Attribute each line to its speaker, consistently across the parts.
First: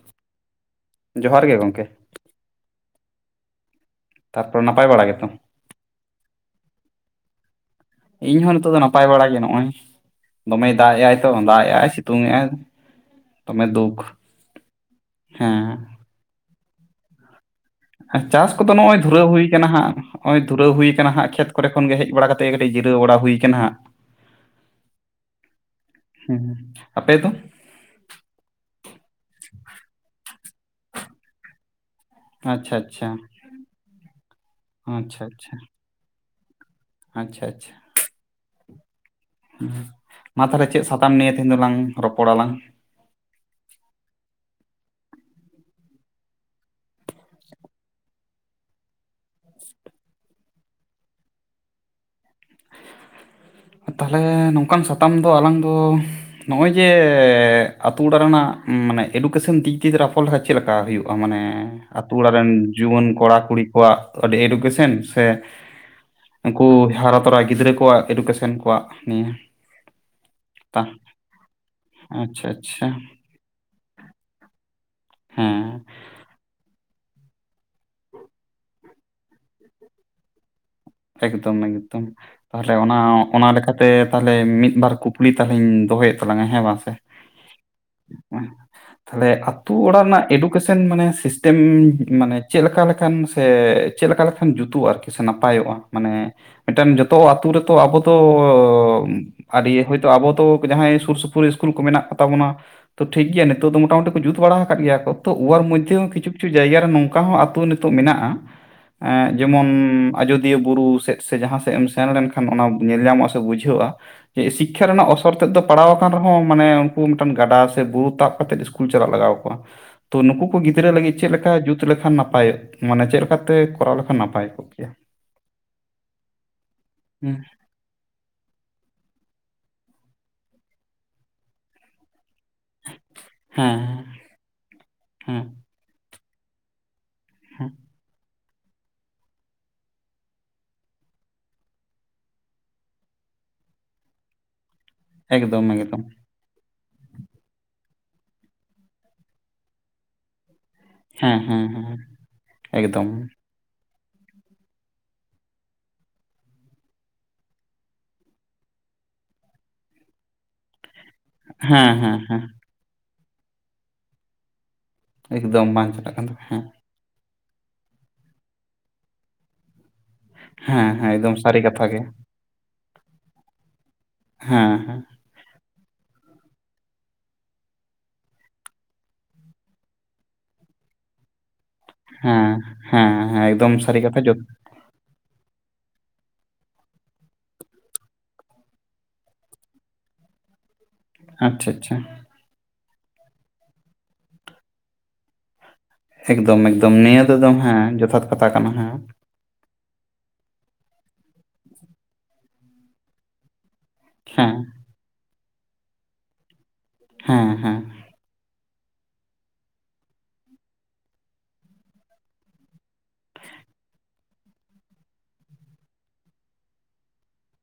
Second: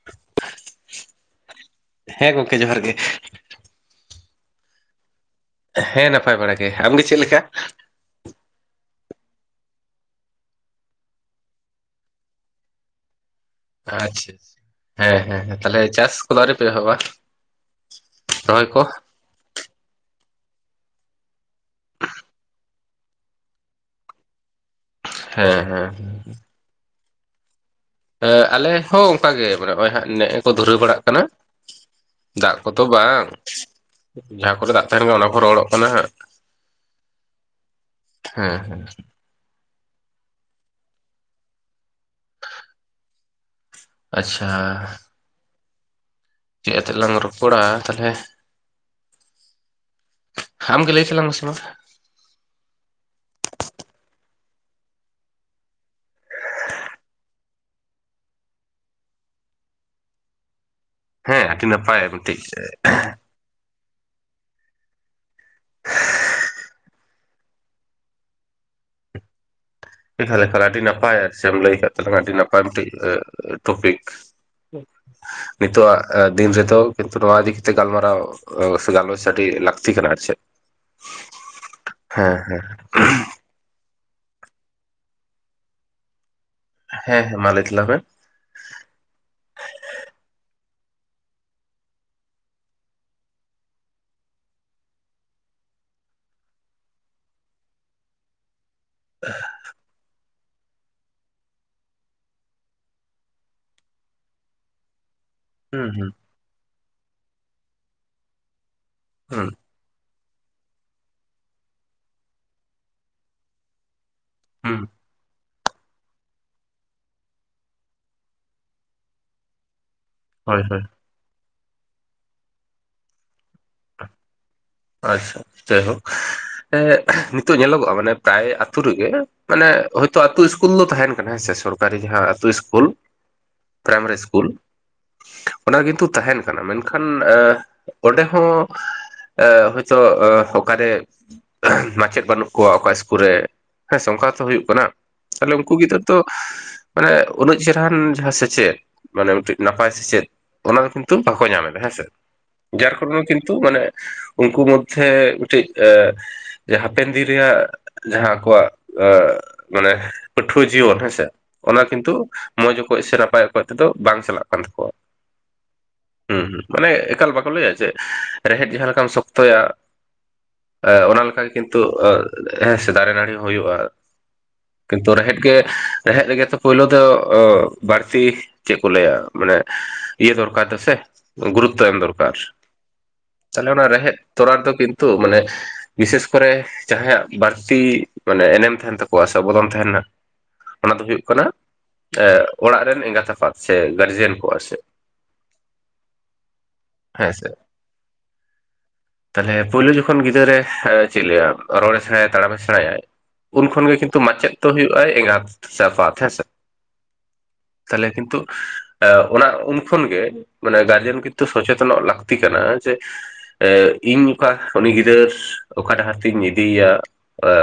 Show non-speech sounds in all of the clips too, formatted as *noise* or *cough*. Speaker 1: *inaudible*
Speaker 2: ᱡᱚᱦᱟᱨ ᱜᱮ ᱜᱚᱢᱠᱮ
Speaker 1: ᱦᱮᱸ ᱜᱚᱢᱠᱮ ᱡᱚᱦᱟᱨ ᱜᱮ
Speaker 2: ᱛᱟᱨᱯᱚᱨᱮ ᱱᱟᱯᱟᱭ ᱵᱟᱲᱟ ᱜᱮᱛᱚ
Speaker 1: ᱦᱮᱸ ᱱᱟᱯᱟᱭ ᱵᱟᱲᱟ ᱜᱮ ᱟᱢᱜᱮ ᱪᱮᱫ ᱞᱮᱠᱟ
Speaker 2: ᱤᱧ ᱦᱚᱸ ᱱᱤᱛᱚᱜ ᱫᱚ ᱱᱟᱯᱟᱭ ᱵᱟᱲᱟ ᱜᱮ ᱱᱚᱜᱼᱚᱭ ᱫᱚᱢᱮ ᱫᱟᱜ ᱮᱼ ᱟᱭ ᱛᱚ ᱫᱟᱜ ᱮᱜᱼᱟᱭ ᱥᱤᱛᱩᱝᱮᱜᱼ ᱟᱭ
Speaker 1: ᱟᱪᱪᱷᱟ ᱦᱮᱸ ᱦᱮᱸ ᱛᱟᱦᱞᱮ ᱪᱟᱥ ᱠᱚᱫᱚ ᱟᱹᱣᱨᱤ ᱯᱮ ᱮᱦᱚᱵᱼᱟ
Speaker 2: ᱪᱟᱥ ᱠᱚᱫᱚ ᱱᱚᱜᱼᱚᱭ ᱫᱷᱩᱨᱟᱹᱣ ᱦᱩᱭ ᱠᱟᱱᱟ ᱦᱟᱸᱜ ᱾ ᱱᱚᱜᱼᱚᱭ ᱫᱷᱩᱨᱟᱹᱣ ᱦᱩᱭ ᱟᱠᱟᱱᱟ ᱦᱟᱸᱜ ᱠᱷᱮᱛ ᱠᱚᱨᱮ ᱠᱷᱚᱱ ᱜᱮ ᱦᱮᱡ ᱵᱟᱲᱟ ᱠᱟᱛᱮ ᱜᱮ ᱠᱟᱹᱴᱤᱡ ᱡᱤᱨᱟᱹᱣ ᱵᱟᱲᱟ ᱦᱩᱭ ᱟᱠᱟᱱᱟ ᱦᱟᱸᱜ᱾
Speaker 1: ᱦᱮᱸ ᱦᱮᱸ
Speaker 2: ᱦᱮᱸ ᱟᱯᱮ ᱫᱚ
Speaker 1: ᱮ ᱟᱞᱮ ᱦᱚᱸ ᱚᱱᱠᱟ ᱜᱮ ᱢᱟᱱᱮ ᱱᱚᱜ ᱚᱭ ᱦᱟᱸᱜ ᱱᱮᱜ ᱮ ᱠᱚ ᱫᱷᱩᱨᱟᱹᱣ ᱵᱟᱲᱟᱜ ᱠᱟᱱᱟ᱾ ᱫᱟᱜ
Speaker 2: ᱟᱪᱪᱷᱟ
Speaker 1: ᱠᱚᱛᱚ
Speaker 2: ᱟᱪᱪᱷᱟ
Speaker 1: ᱵᱟᱝ ᱡᱟᱦᱟᱸ ᱠᱚᱨᱮ ᱫᱟᱜ ᱛᱟᱦᱮᱱ ᱠᱟᱱᱟ
Speaker 2: ᱟᱪᱪᱷᱟ
Speaker 1: ᱚᱱᱟ ᱠᱚ
Speaker 2: ᱟᱪᱪᱷᱟ
Speaker 1: ᱨᱚᱦᱚᱲᱚᱜ ᱠᱟᱱᱟ ᱦᱟᱸᱜ᱾
Speaker 2: ᱟᱪᱪᱷᱟ ᱟᱪᱪᱷᱟ
Speaker 1: ᱦᱩᱸ ᱦᱩᱸ
Speaker 2: ᱦᱚᱸ ᱢᱟ ᱛᱟᱦᱚᱞᱮ ᱪᱮᱫ ᱥᱟᱛᱟᱢ ᱱᱤᱭᱮ ᱛᱮᱦᱮᱧ ᱫᱚᱞᱟᱝ ᱨᱚᱯᱚᱲᱟᱞᱟᱝ
Speaker 1: ᱟᱪᱪᱷᱟ ᱪᱮᱫ ᱟᱛᱮᱞᱟᱝ ᱨᱚᱯᱚᱲᱟ ᱛᱟᱞᱦᱮ ᱟᱢ ᱜᱮ ᱞᱟᱹᱭ ᱛᱟᱞᱟᱝ ᱢᱮ ᱥᱮ ᱢᱟ᱾
Speaker 2: ᱛᱟᱦᱚᱞᱮ ᱱᱚᱝᱠᱟᱱ ᱥᱟᱛᱟᱢ ᱫᱚ ᱟᱞᱟᱝ ᱫᱚ ᱱᱚᱜᱼᱚᱭ ᱡᱮ ᱟᱛᱳ ᱚᱲᱟᱜ ᱨᱮᱱᱟᱜ ᱢᱟᱱᱮ ᱮᱰᱩᱠᱮᱥᱚᱱ ᱫᱤᱠ ᱫᱤᱭᱮ ᱨᱟᱯᱚᱲ ᱞᱮᱠᱟ ᱪᱮᱫ ᱞᱮᱠᱟ ᱦᱩᱭᱩᱜᱼᱟ? ᱢᱟᱱᱮ
Speaker 1: ᱦᱮᱸ ᱟᱹᱰᱤ ᱱᱟᱯᱟᱭ
Speaker 2: ᱟᱹᱛᱩ ᱚᱲᱟᱜ
Speaker 1: ᱢᱤᱫᱴᱤᱡ
Speaker 2: ᱨᱮᱱ ᱡᱩᱣᱟᱹᱱ ᱠᱚᱲᱟ ᱠᱩᱲᱤ ᱠᱚᱣᱟᱜ ᱟᱹᱰᱤ ᱮᱰᱩᱠᱮᱥᱚᱱ ᱥᱮ ᱩᱱᱠᱩ ᱦᱟᱨᱟ ᱛᱚᱨᱟ ᱜᱤᱫᱽᱨᱟᱹ ᱠᱚᱣᱟᱜ ᱮᱰᱩᱠᱮᱥᱚᱱ ᱥᱮᱱ ᱠᱚᱣᱟᱜ ᱱᱤᱭᱟᱹ
Speaker 1: ᱮ ᱛᱟᱦᱞᱮ ᱠᱷᱟᱱ ᱟᱹᱰᱤ
Speaker 2: ᱛᱟ
Speaker 1: ᱱᱟᱯᱟᱭ ᱟᱨ ᱪᱮᱢ ᱞᱟᱹᱭ ᱟᱠᱟᱫ ᱛᱟᱞᱟᱝᱟ ᱟᱹᱰᱤ
Speaker 2: ᱟᱪᱪᱷᱟ
Speaker 1: ᱱᱟᱯᱟᱭ
Speaker 2: ᱟᱪᱪᱷᱟ
Speaker 1: ᱢᱤᱫᱴᱤᱡ ᱴᱚᱯᱤᱠ᱾ ᱱᱤᱛᱚᱜ
Speaker 2: ᱦᱮᱸ
Speaker 1: ᱟ ᱫᱤᱱ ᱨᱮᱫᱚ ᱠᱤᱱᱛᱩ ᱱᱚᱣᱟ ᱤᱫᱤ ᱠᱟᱛᱮ ᱜᱟᱞᱢᱟᱨᱟᱣ ᱥᱮ ᱜᱟᱞᱚᱪ ᱟᱹᱰᱤ ᱞᱟᱹᱠᱛᱤ ᱠᱟᱱᱟ ᱟᱨ ᱪᱮᱫ
Speaker 2: ᱮᱠᱫᱚᱢ ᱮᱠᱫᱚᱢ
Speaker 1: ᱦᱮᱸ ᱦᱮᱸ
Speaker 2: ᱛᱟᱦᱚᱞᱮ ᱚᱱᱟ ᱚᱱᱟ ᱞᱮᱠᱟᱛᱮ ᱛᱟᱦᱚᱞᱮ ᱢᱤᱫ ᱵᱟᱨ ᱠᱩᱠᱞᱤ ᱛᱟᱦᱚᱞᱮᱧ ᱫᱚᱦᱚᱭᱮᱫ ᱛᱟᱞᱟᱝᱟ ᱦᱮᱸ ᱵᱟᱝ᱾
Speaker 1: ᱦᱮᱸ ᱦᱮᱸ ᱢᱟ ᱞᱟᱹᱭ ᱛᱟᱞᱟᱝ ᱢᱮ
Speaker 2: *unintelligible* ᱛᱟᱦᱞᱮ ᱟᱹᱛᱩ ᱚᱲᱟᱜ ᱨᱮᱱᱟᱜ ᱮᱰᱩᱠᱮᱥᱚᱱ ᱢᱟᱱᱮ ᱥᱤᱥᱴᱮᱢ ᱢᱟᱱᱮ ᱪᱮᱫᱞᱮᱠᱟ ᱞᱮᱠᱟᱱ ᱥᱮ ᱪᱮᱫ ᱞᱮᱠᱟ ᱞᱮᱠᱷᱟᱱ ᱡᱩᱛᱩᱜᱼᱟ ᱟᱨᱠᱤ ᱥᱮ ᱱᱟᱯᱟᱭᱚᱜᱼᱟ? ᱢᱟᱱᱮ ᱢᱤᱫᱴᱮᱱ ᱡᱚᱛᱚ ᱟᱛᱳ ᱨᱮᱛᱚ ᱟᱵᱚ ᱫᱚ ᱟᱹᱰᱤ ᱦᱩᱭ ᱟᱵᱚ ᱛᱚ ᱡᱟᱦᱟᱸᱭ ᱥᱩᱨ ᱥᱩᱯᱩᱨ ᱤᱥᱠᱩᱞ ᱠᱚ ᱢᱮᱱᱟᱜ ᱠᱚ ᱛᱟᱵᱚᱱᱟ ᱛᱚ ᱴᱷᱤᱠ ᱜᱮᱭᱟ ᱱᱤᱛᱚᱜ ᱫᱚ ᱢᱚᱴᱟ ᱢᱩᱴᱤ ᱠᱚ ᱡᱩᱛ ᱵᱟᱲᱟ ᱟᱠᱟᱫ ᱜᱮᱭᱟ ᱠᱚ ᱛᱚ ᱚᱣᱟᱨ
Speaker 1: ᱦᱩᱸ
Speaker 2: ᱢᱚᱫᱽᱫᱷᱮ
Speaker 1: ᱦᱩᱸ
Speaker 2: ᱠᱤᱪᱷᱩ ᱠᱤᱪᱷᱩ ᱡᱟᱭᱜᱟ ᱨᱮ ᱱᱚᱝᱠᱟ ᱦᱚᱸ ᱟᱛᱳ ᱱᱤᱛᱚᱜ ᱢᱮᱱᱟᱜᱼᱟ
Speaker 1: ᱦᱩᱸ
Speaker 2: ᱡᱮᱢᱚᱱ ᱟᱡᱚᱫᱤᱭᱟᱹ ᱵᱩᱨᱩ ᱥᱮᱫ ᱥᱮ ᱡᱟᱦᱟᱸ ᱥᱮᱫ ᱮᱢ ᱥᱮᱱ ᱞᱮᱱᱠᱷᱟᱱ ᱚᱱᱟ ᱧᱮᱞ ᱧᱟᱢᱚᱜᱼᱟ ᱥᱮ ᱵᱩᱡᱷᱟᱹᱜᱼᱟ
Speaker 1: ᱦᱩᱸ
Speaker 2: ᱥᱤᱠᱠᱷᱟ ᱨᱮᱱᱟᱜ ᱚᱥᱚᱨ ᱛᱮᱫ ᱫᱚ ᱯᱟᱲᱟᱣ ᱟᱠᱟᱱ ᱨᱮᱦᱚᱸ ᱢᱟᱱᱮ ᱩᱱᱠᱩ ᱢᱤᱫᱴᱟᱱ ᱜᱟᱰᱟ ᱥᱮ ᱵᱩᱨᱩ ᱛᱟᱵ ᱠᱟᱛᱮᱫ ᱤᱥ ᱠᱩᱞ *unintelligible* ᱪᱟᱞᱟᱜ ᱞᱟᱜᱟᱣ ᱟᱠᱚᱣᱟ᱾ ᱛᱚ ᱱᱩᱠᱩ ᱠᱚ
Speaker 1: ᱦᱳᱭ ᱦᱳᱭ
Speaker 2: ᱜᱤᱫᱽᱨᱟᱹ ᱞᱟᱹᱜᱤᱫ ᱪᱮᱫ ᱞᱮᱠᱟ ᱡᱩᱛ ᱞᱮᱠᱷᱟᱱ ᱱᱟᱯᱟᱭᱚᱜ ᱢᱟᱱᱮ ᱪᱮᱫ ᱞᱮᱠᱟᱛᱮ ᱠᱚᱨᱟᱣ ᱞᱮᱠᱷᱟᱱ ᱱᱟᱯᱟᱭ ᱠᱚᱜ ᱠᱮᱭᱟ?
Speaker 1: ᱟᱪᱪᱷᱟ ᱡᱟᱭᱦᱳᱠ ᱮ
Speaker 2: ᱦᱮᱸ
Speaker 1: ᱱᱤᱛᱚᱜ ᱧᱮᱞᱚᱜᱚᱜᱼᱟ ᱢᱟᱱᱮ ᱯᱨᱟᱭ ᱟᱛᱳ ᱨᱮᱜᱮ ᱢᱟᱱᱮ ᱦᱳᱭᱛᱳ ᱟᱹᱛᱩ ᱤᱥᱠᱩᱞ ᱫᱚ ᱛᱟᱦᱮᱱ ᱠᱟᱱᱟ ᱦᱮᱸ ᱥᱮ ᱥᱚᱨᱠᱟᱨᱤ ᱡᱟᱦᱟᱸ ᱟᱹᱛᱩ ᱤᱥᱼᱼ ᱠᱩᱞ *unintelligible*
Speaker 2: ᱦᱮᱸ
Speaker 1: ᱯᱨᱟᱭᱢᱟᱨᱤ ᱤᱥᱠᱩᱞ
Speaker 2: ᱦᱮᱸ
Speaker 1: ᱚᱱᱟ ᱠᱤᱱᱛᱩ ᱛᱟᱦᱮᱱ ᱢᱮᱱᱠᱷᱟᱱ
Speaker 2: ᱦᱮᱸ
Speaker 1: ᱚᱸᱰᱮ ᱦᱚᱸ ᱦᱳᱭᱛᱳ ᱚᱠᱟᱨᱮ ᱢᱟᱪᱮᱫ ᱵᱟᱹᱱᱩᱜ ᱠᱚᱣᱟ ᱚᱠᱟ ᱤᱥᱠᱩᱞ ᱨᱮ ᱦᱮᱸᱥᱮ ᱚᱱᱠᱟ ᱦᱚᱛᱚ ᱦᱩᱭᱩᱜ ᱠᱟᱱᱟ ᱛᱟᱦᱞᱮ
Speaker 2: ᱮᱠᱫᱚᱢ
Speaker 1: ᱩᱱᱠᱩ ᱜᱤᱫᱽᱨᱟᱹ
Speaker 2: ᱮᱠᱫᱚᱢ
Speaker 1: ᱫᱚ ᱢᱟᱱᱮ ᱩᱱᱟᱹᱜ ᱪᱮᱨᱦᱨᱟ ᱡᱟᱦᱟᱸ ᱥᱮᱪᱮᱫ ᱢᱟᱱᱮ ᱢᱤᱫᱴᱮᱱ ᱱᱟᱯᱟᱭ ᱥᱮᱪᱮᱫ ᱚᱱᱟ ᱫᱚ ᱠᱤᱱᱛᱩ
Speaker 2: ᱦᱮᱸ
Speaker 1: ᱵᱟᱠᱚ
Speaker 2: ᱦᱮᱸ
Speaker 1: ᱧᱟᱢ ᱮᱫᱟ
Speaker 2: ᱦᱮᱸ
Speaker 1: ᱦᱮᱸᱥᱮ ᱡᱟᱨ
Speaker 2: ᱮᱠᱫᱚᱢ
Speaker 1: ᱠᱟᱨᱚᱱ ᱠᱤᱱᱛᱩ ᱢᱟᱱᱮ ᱩᱱᱠᱩ ᱢᱚᱫᱽᱫᱷᱮ ᱢᱤᱫᱴᱤᱡ ᱮ ᱡᱮ ᱦᱟᱯᱮᱱ ᱫᱤᱱ ᱨᱮᱭᱟᱜ ᱡᱟᱦᱟᱸ ᱟᱠᱚᱣᱟᱜ ᱢᱟᱱᱮ ᱯᱟᱹᱴᱷᱩᱣᱟᱹ ᱡᱤᱭᱚᱱ ᱦᱮᱸᱥᱮ ᱚᱱᱟ
Speaker 2: ᱦᱮᱸ
Speaker 1: ᱠᱤᱱᱛᱩ
Speaker 2: ᱦᱮᱸ ᱦᱮᱸ
Speaker 1: ᱢᱚᱸᱡᱽ ᱚᱠᱚᱡ ᱥᱮ ᱱᱟᱯᱟᱭ ᱚᱠᱚᱡ ᱛᱮᱫᱚ ᱵᱟᱝ ᱪᱟᱞᱟᱜ ᱠᱟᱱ ᱛᱟᱠᱚᱣᱟ᱾
Speaker 2: ᱮᱠᱫᱚᱢ ᱵᱟᱝ ᱪᱟᱞᱟᱜ ᱠᱟᱱ ᱛᱟᱵᱚᱱᱟ
Speaker 1: ᱦᱩᱸ,
Speaker 2: ᱦᱮᱸ
Speaker 1: ᱢᱟᱱᱮ ᱮᱠᱟᱞ ᱵᱟᱠᱚ ᱞᱟᱹᱭᱟ ᱡᱮ ᱨᱮᱦᱮᱫ ᱡᱟᱦᱟᱸ ᱞᱮᱠᱟᱢ ᱥᱚᱠᱛᱚᱭᱟ,
Speaker 2: ᱦᱮᱸ ᱦᱮᱸ
Speaker 1: ᱚᱱᱟ
Speaker 2: ᱮᱠᱫᱚᱢ
Speaker 1: ᱞᱮᱠᱟ ᱜᱮ
Speaker 2: ᱥᱟᱹᱨᱤ
Speaker 1: ᱠᱤᱱᱛᱩ
Speaker 2: ᱠᱟᱛᱷᱟ
Speaker 1: ᱦᱮᱸ ᱥᱮ ᱫᱟᱨᱮ ᱱᱟᱹᱲᱤ ᱦᱚᱸ ᱦᱩᱭᱩᱜᱼᱟ᱾
Speaker 2: ᱦᱮᱸ ᱦᱮᱸ
Speaker 1: ᱠᱤᱱᱛᱩ ᱨᱮᱦᱮᱫ ᱜᱮ ᱨᱮᱦᱮᱫ ᱨᱮᱜᱮ ᱛᱚ ᱯᱩᱭᱞᱩ ᱫᱚ ᱵᱟᱹᱲᱛᱤ ᱪᱮᱜ ᱠᱚ ᱞᱟᱹᱭᱟ, ᱢᱟᱱᱮ ᱤᱭᱟᱹ ᱫᱚᱨᱠᱟᱨ ᱫᱚ ᱥᱮ ᱜᱩᱨᱩᱛᱛᱚ ᱮᱢ ᱫᱚᱨᱠᱟᱨ,
Speaker 2: ᱦᱮᱸ ᱦᱮᱸ ᱦᱮᱸ
Speaker 1: ᱛᱟᱦᱚᱞᱮ
Speaker 2: ᱮᱠᱫᱚᱢ
Speaker 1: ᱚᱱᱟ
Speaker 2: ᱥᱟᱹᱨᱤ
Speaker 1: ᱨᱮᱦᱮᱫ
Speaker 2: ᱠᱟᱛᱷᱟ ᱡᱚᱛ
Speaker 1: ᱛᱚᱨᱟ ᱫᱚ ᱠᱤᱱᱛᱩ ᱢᱟᱱᱮ ᱵᱤᱥᱮᱥ ᱠᱚᱨᱮ ᱡᱟᱦᱟᱸᱭᱟᱜ ᱵᱟᱹᱲᱛᱤ ᱢᱟᱱᱮ ᱮᱱᱮᱢ ᱛᱟᱦᱮᱸᱱ ᱛᱟᱠᱚᱣᱟ ᱥᱮ ᱚᱵᱚᱫᱚᱱ ᱛᱟᱦᱮᱸᱱᱟ᱾ ᱚᱱᱟ ᱫᱚ ᱦᱩᱭᱩᱜ ᱠᱟᱱᱟ,
Speaker 2: ᱟᱪᱪᱷᱟ ᱟᱪᱪᱷᱟ
Speaker 1: ᱚᱲᱟᱜ ᱨᱮᱱ ᱮᱸᱜᱟᱛ ᱟᱯᱟᱛ ᱥᱮ ᱜᱟᱨᱡᱮᱱ ᱠᱚᱣᱟᱜ ᱥᱮ᱾
Speaker 2: ᱮᱠᱫᱚᱢ ᱮᱠᱫᱚᱢ ᱱᱤᱭᱟᱹ
Speaker 1: ᱦᱮᱸ
Speaker 2: ᱫᱚ ᱮᱠᱫᱚᱢ ᱦᱮᱸ ᱡᱚᱛᱷᱟᱛ ᱠᱟᱛᱷᱟ ᱠᱟᱱᱟ ᱦᱮᱸ,
Speaker 1: ᱛᱟᱦᱞᱮ ᱯᱳᱭᱞᱳ ᱡᱚᱠᱷᱚᱱ ᱜᱤᱫᱟᱹᱨ ᱮ ᱪᱮᱫ ᱞᱟᱹᱭᱟ ᱨᱚᱲ ᱮ ᱥᱮᱬᱟᱭᱟ ᱛᱟᱲᱟᱢᱮ ᱥᱮᱬᱟᱭᱟᱭ, ᱩᱱ ᱠᱷᱚᱱᱜᱮ ᱠᱤᱱᱛᱩ ᱢᱟᱪᱮᱫ
Speaker 2: ᱦᱮᱸ
Speaker 1: ᱫᱚ ᱦᱩᱭᱩᱜᱼᱟᱭ ᱮᱸᱜᱟᱛ ᱥᱮ ᱟᱯᱟᱛ ᱦᱮᱸᱥᱮ᱾
Speaker 2: ᱦᱩᱸ ᱦᱩᱸ
Speaker 1: ᱛᱟᱦᱞᱮ ᱠᱤᱱᱛᱩ ᱮ ᱚᱱᱟ, ᱩᱱ ᱠᱷᱚᱱ ᱜᱮ ᱢᱟᱱᱮ ᱜᱟᱨᱡᱮᱱ ᱠᱤᱱᱛᱩ ᱥᱚᱪᱮᱛᱚᱱᱚᱜ ᱞᱟᱹᱠᱛᱤ ᱠᱟᱱᱟ ᱡᱮ ᱮ ᱤᱧ ᱚᱠᱟ ᱩᱱᱤ ᱜᱤᱫᱟᱹᱨ ᱚᱠᱟ ᱰᱟᱦᱟᱨ ᱛᱤᱧ ᱤᱫᱤᱭᱮᱭᱟ᱾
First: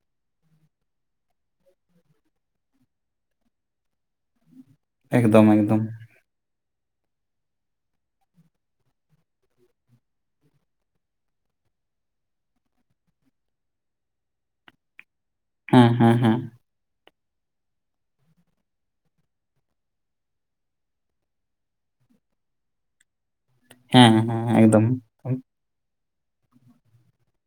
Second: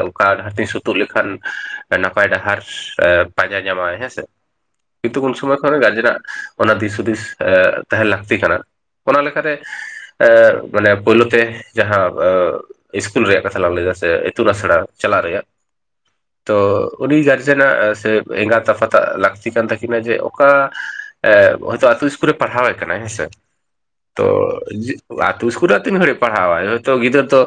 Speaker 1: ᱚᱠᱟ ᱰᱟᱦᱟᱨ ᱛᱤᱧ ᱥᱩᱛᱩᱜ ᱞᱮᱠᱷᱟᱱ, ᱱᱟᱯᱟᱭ ᱰᱟᱦᱟᱨ ᱯᱟᱸᱡᱟ ᱧᱟᱢᱚᱜᱟᱭ ᱦᱮᱸᱥᱮ᱾ ᱠᱤᱱᱛᱩ ᱩᱱ
Speaker 2: ᱮᱠᱫᱚᱢ
Speaker 1: ᱥᱚᱢᱚᱭ ᱠᱷᱚᱱ
Speaker 2: ᱮᱠᱫᱚᱢ
Speaker 1: ᱜᱟᱨᱡᱮᱱᱟᱜ ᱚᱱᱟ ᱫᱤᱥ ᱦᱩᱫᱤᱥ ᱛᱟᱦᱮᱸᱱ ᱞᱟᱹᱠᱛᱤ ᱠᱟᱱᱟ, ᱚᱱᱟ ᱞᱮᱠᱟᱛᱮ ᱢᱟᱱᱮ ᱯᱳᱭᱞᱳ ᱛᱮ ᱡᱟᱦᱟᱸ ᱤᱥᱠᱩᱞ ᱨᱮᱭᱟᱜ ᱠᱟᱛᱷᱟ ᱞᱟᱝ ᱞᱟᱹᱭᱮᱫᱟ ᱥᱮ ᱤᱛᱩᱱ ᱟᱥᱲᱟ ᱪᱟᱞᱟᱜ ᱨᱮᱭᱟᱜ
Speaker 2: ᱦᱩᱸ ᱦᱩᱸ ᱦᱩᱸ
Speaker 1: ᱛᱚ ᱩᱱᱤ ᱜᱟᱨᱡᱱᱟᱜ ᱥᱮ ᱮᱸᱜᱟᱛ ᱟᱯᱟᱛᱟᱜ ᱞᱟᱠᱛᱤ ᱠᱟᱱ ᱛᱟᱠᱤᱱᱟ ᱡᱮ ᱚᱠᱟ ᱮ ᱦᱚᱭᱛᱳ ᱟᱛᱳ ᱤᱥᱠᱩᱞ ᱨᱮ ᱯᱟᱲᱦᱟᱣ ᱮ ᱠᱟᱱᱟᱭ ᱦᱮᱸᱥᱮ,
Speaker 2: ᱦᱮᱸ
Speaker 1: ᱛᱚ
Speaker 2: ᱦᱮᱸ ᱮᱠᱫᱚᱢ
Speaker 1: *unintelligible* ᱛᱚ ᱤᱥᱠᱤᱞ ᱨᱮᱭᱟᱜ ᱛᱤᱱ ᱜᱷᱟᱹᱲᱤᱡ ᱯᱟᱲᱦᱟᱣᱟᱭ ᱦᱳᱭᱛᱚ ᱜᱤᱫᱟᱹᱨ ᱫᱚ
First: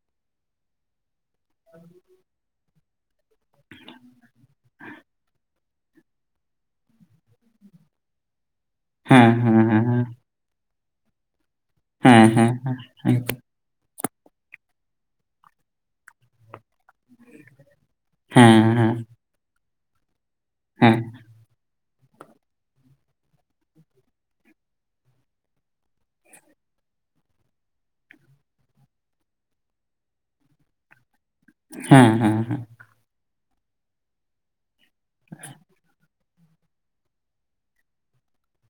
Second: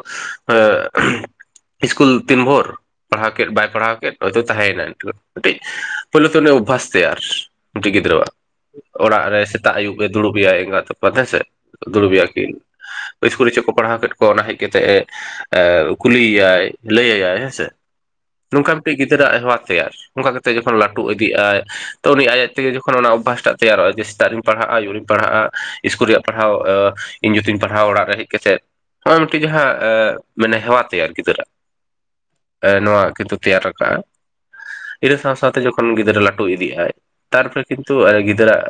Speaker 1: ᱤᱥᱠᱩᱞ ᱛᱤᱱ ᱵᱷᱳᱨ, ᱯᱟᱲᱦᱟᱣ ᱠᱮᱫ ᱵᱟᱭ ᱯᱟᱲᱦᱟᱣ ᱠᱮᱫ ᱦᱳᱭᱛᱳ ᱛᱟᱦᱮᱸᱱᱟᱭ, *unintelligible* ᱠᱟᱹᱴᱤᱡ ᱯᱳᱭᱞᱳ ᱛᱮ ᱱᱚᱜ-ᱚᱭ ᱚᱵᱷᱟᱥ ᱛᱟᱭᱟᱨ ᱢᱤᱫᱴᱮᱡ ᱜᱤᱫᱽᱨᱟᱹᱣᱟᱜ ᱚᱲᱟᱜ
Speaker 2: ᱦᱮᱸ
Speaker 1: ᱨᱮ
Speaker 2: ᱦᱮᱸ
Speaker 1: ᱥᱮᱛᱟᱜ
Speaker 2: ᱦᱮᱸ
Speaker 1: ᱟᱹᱭᱩᱵ ᱮ ᱫᱩᱲᱩᱵ ᱮᱭᱟᱭ ᱮᱸᱜᱟᱛ-ᱟᱯᱟᱛ ᱦᱮᱸᱥᱮ, ᱫᱩᱲᱩᱵᱮᱭᱟ
Speaker 2: ᱦᱮᱸ ᱦᱮᱸ
Speaker 1: ᱠᱤᱱ
Speaker 2: ᱦᱮᱸ ᱦᱮᱸ ᱦᱮᱸ
Speaker 1: ᱤᱥᱠᱩᱞ ᱨᱮ ᱪᱮᱫ ᱠᱚ ᱯᱟᱲᱦᱟᱣ ᱠᱮᱫ ᱠᱚᱣᱟ ᱚᱱᱟ ᱦᱮᱡ ᱠᱟᱛᱮᱜ ᱮ ᱠᱩᱞᱤᱭᱟᱭ ᱞᱟᱹᱭᱟᱭᱟᱭ ᱦᱮᱸᱥᱮ᱾ ᱱᱚᱝᱠᱟ ᱢᱤᱫᱴᱤᱡ ᱜᱤᱫᱽᱨᱟᱹ ᱟᱨᱦᱚᱸ ᱦᱟᱸᱜ ᱛᱮᱭᱟᱨ, ᱚᱱᱠᱟ ᱠᱟᱛᱮ‌ ᱡᱚᱠᱷᱚᱱ
Speaker 2: ᱦᱮᱸ
Speaker 1: ᱞᱟᱹᱴᱩ ᱤᱫᱤᱜ-ᱟᱭ ᱛᱚ ᱩᱱᱤ ᱟᱡ ᱟᱡ ᱛᱮᱜᱮ ᱡᱚᱠᱷᱚᱱ ᱚᱱᱟ ᱚᱵᱷᱟᱥᱴᱟᱜ ᱛᱮᱭᱟᱨᱚᱜ-ᱟ ᱡᱮ ᱥᱮᱛᱟᱜ ᱨᱮᱧ ᱯᱟᱲᱦᱟᱜ-ᱟ ᱟᱹᱭᱩᱩᱨᱤᱧ ᱯᱟᱲᱦᱟᱜ-ᱟ ᱤᱥᱠᱩᱞ ᱨᱮᱭᱟᱜ ᱯᱟᱲᱦᱟᱣ ᱤᱧ ᱭᱩ ᱛᱤᱧ ᱯᱟᱲᱦᱟᱣ ᱚᱲᱟᱜ ᱨᱮ ᱦᱮᱡ ᱠᱟᱛᱮ ᱱᱚᱜ-ᱚᱭ ᱢᱤᱫᱴᱮᱡ ᱡᱟᱦᱟᱸ ᱢᱟᱱᱮ ᱦᱮᱣᱟ ᱛᱟᱭᱟᱨ ᱜᱤᱫᱽᱨᱟ ᱟᱜ
Speaker 2: ᱦᱮᱸ ᱦᱮᱸ ᱦᱮᱸ
Speaker 1: ᱱᱚᱣᱟ ᱠᱤᱱᱛᱩ ᱛᱮᱭᱟᱨ ᱨᱟᱠᱟᱵᱟ, ᱤᱱᱟᱹ ᱥᱟᱶ ᱥᱟᱶᱛᱮ ᱡᱚᱠᱷᱚᱱ ᱜᱤᱫᱽᱨᱟᱹ ᱞᱟᱹᱴᱩ ᱤᱫᱤᱜ ᱟᱭ ᱛᱟᱨᱯᱚᱨᱮ ᱠᱤᱱᱛᱩ ᱜᱤᱫᱽᱨᱟᱜ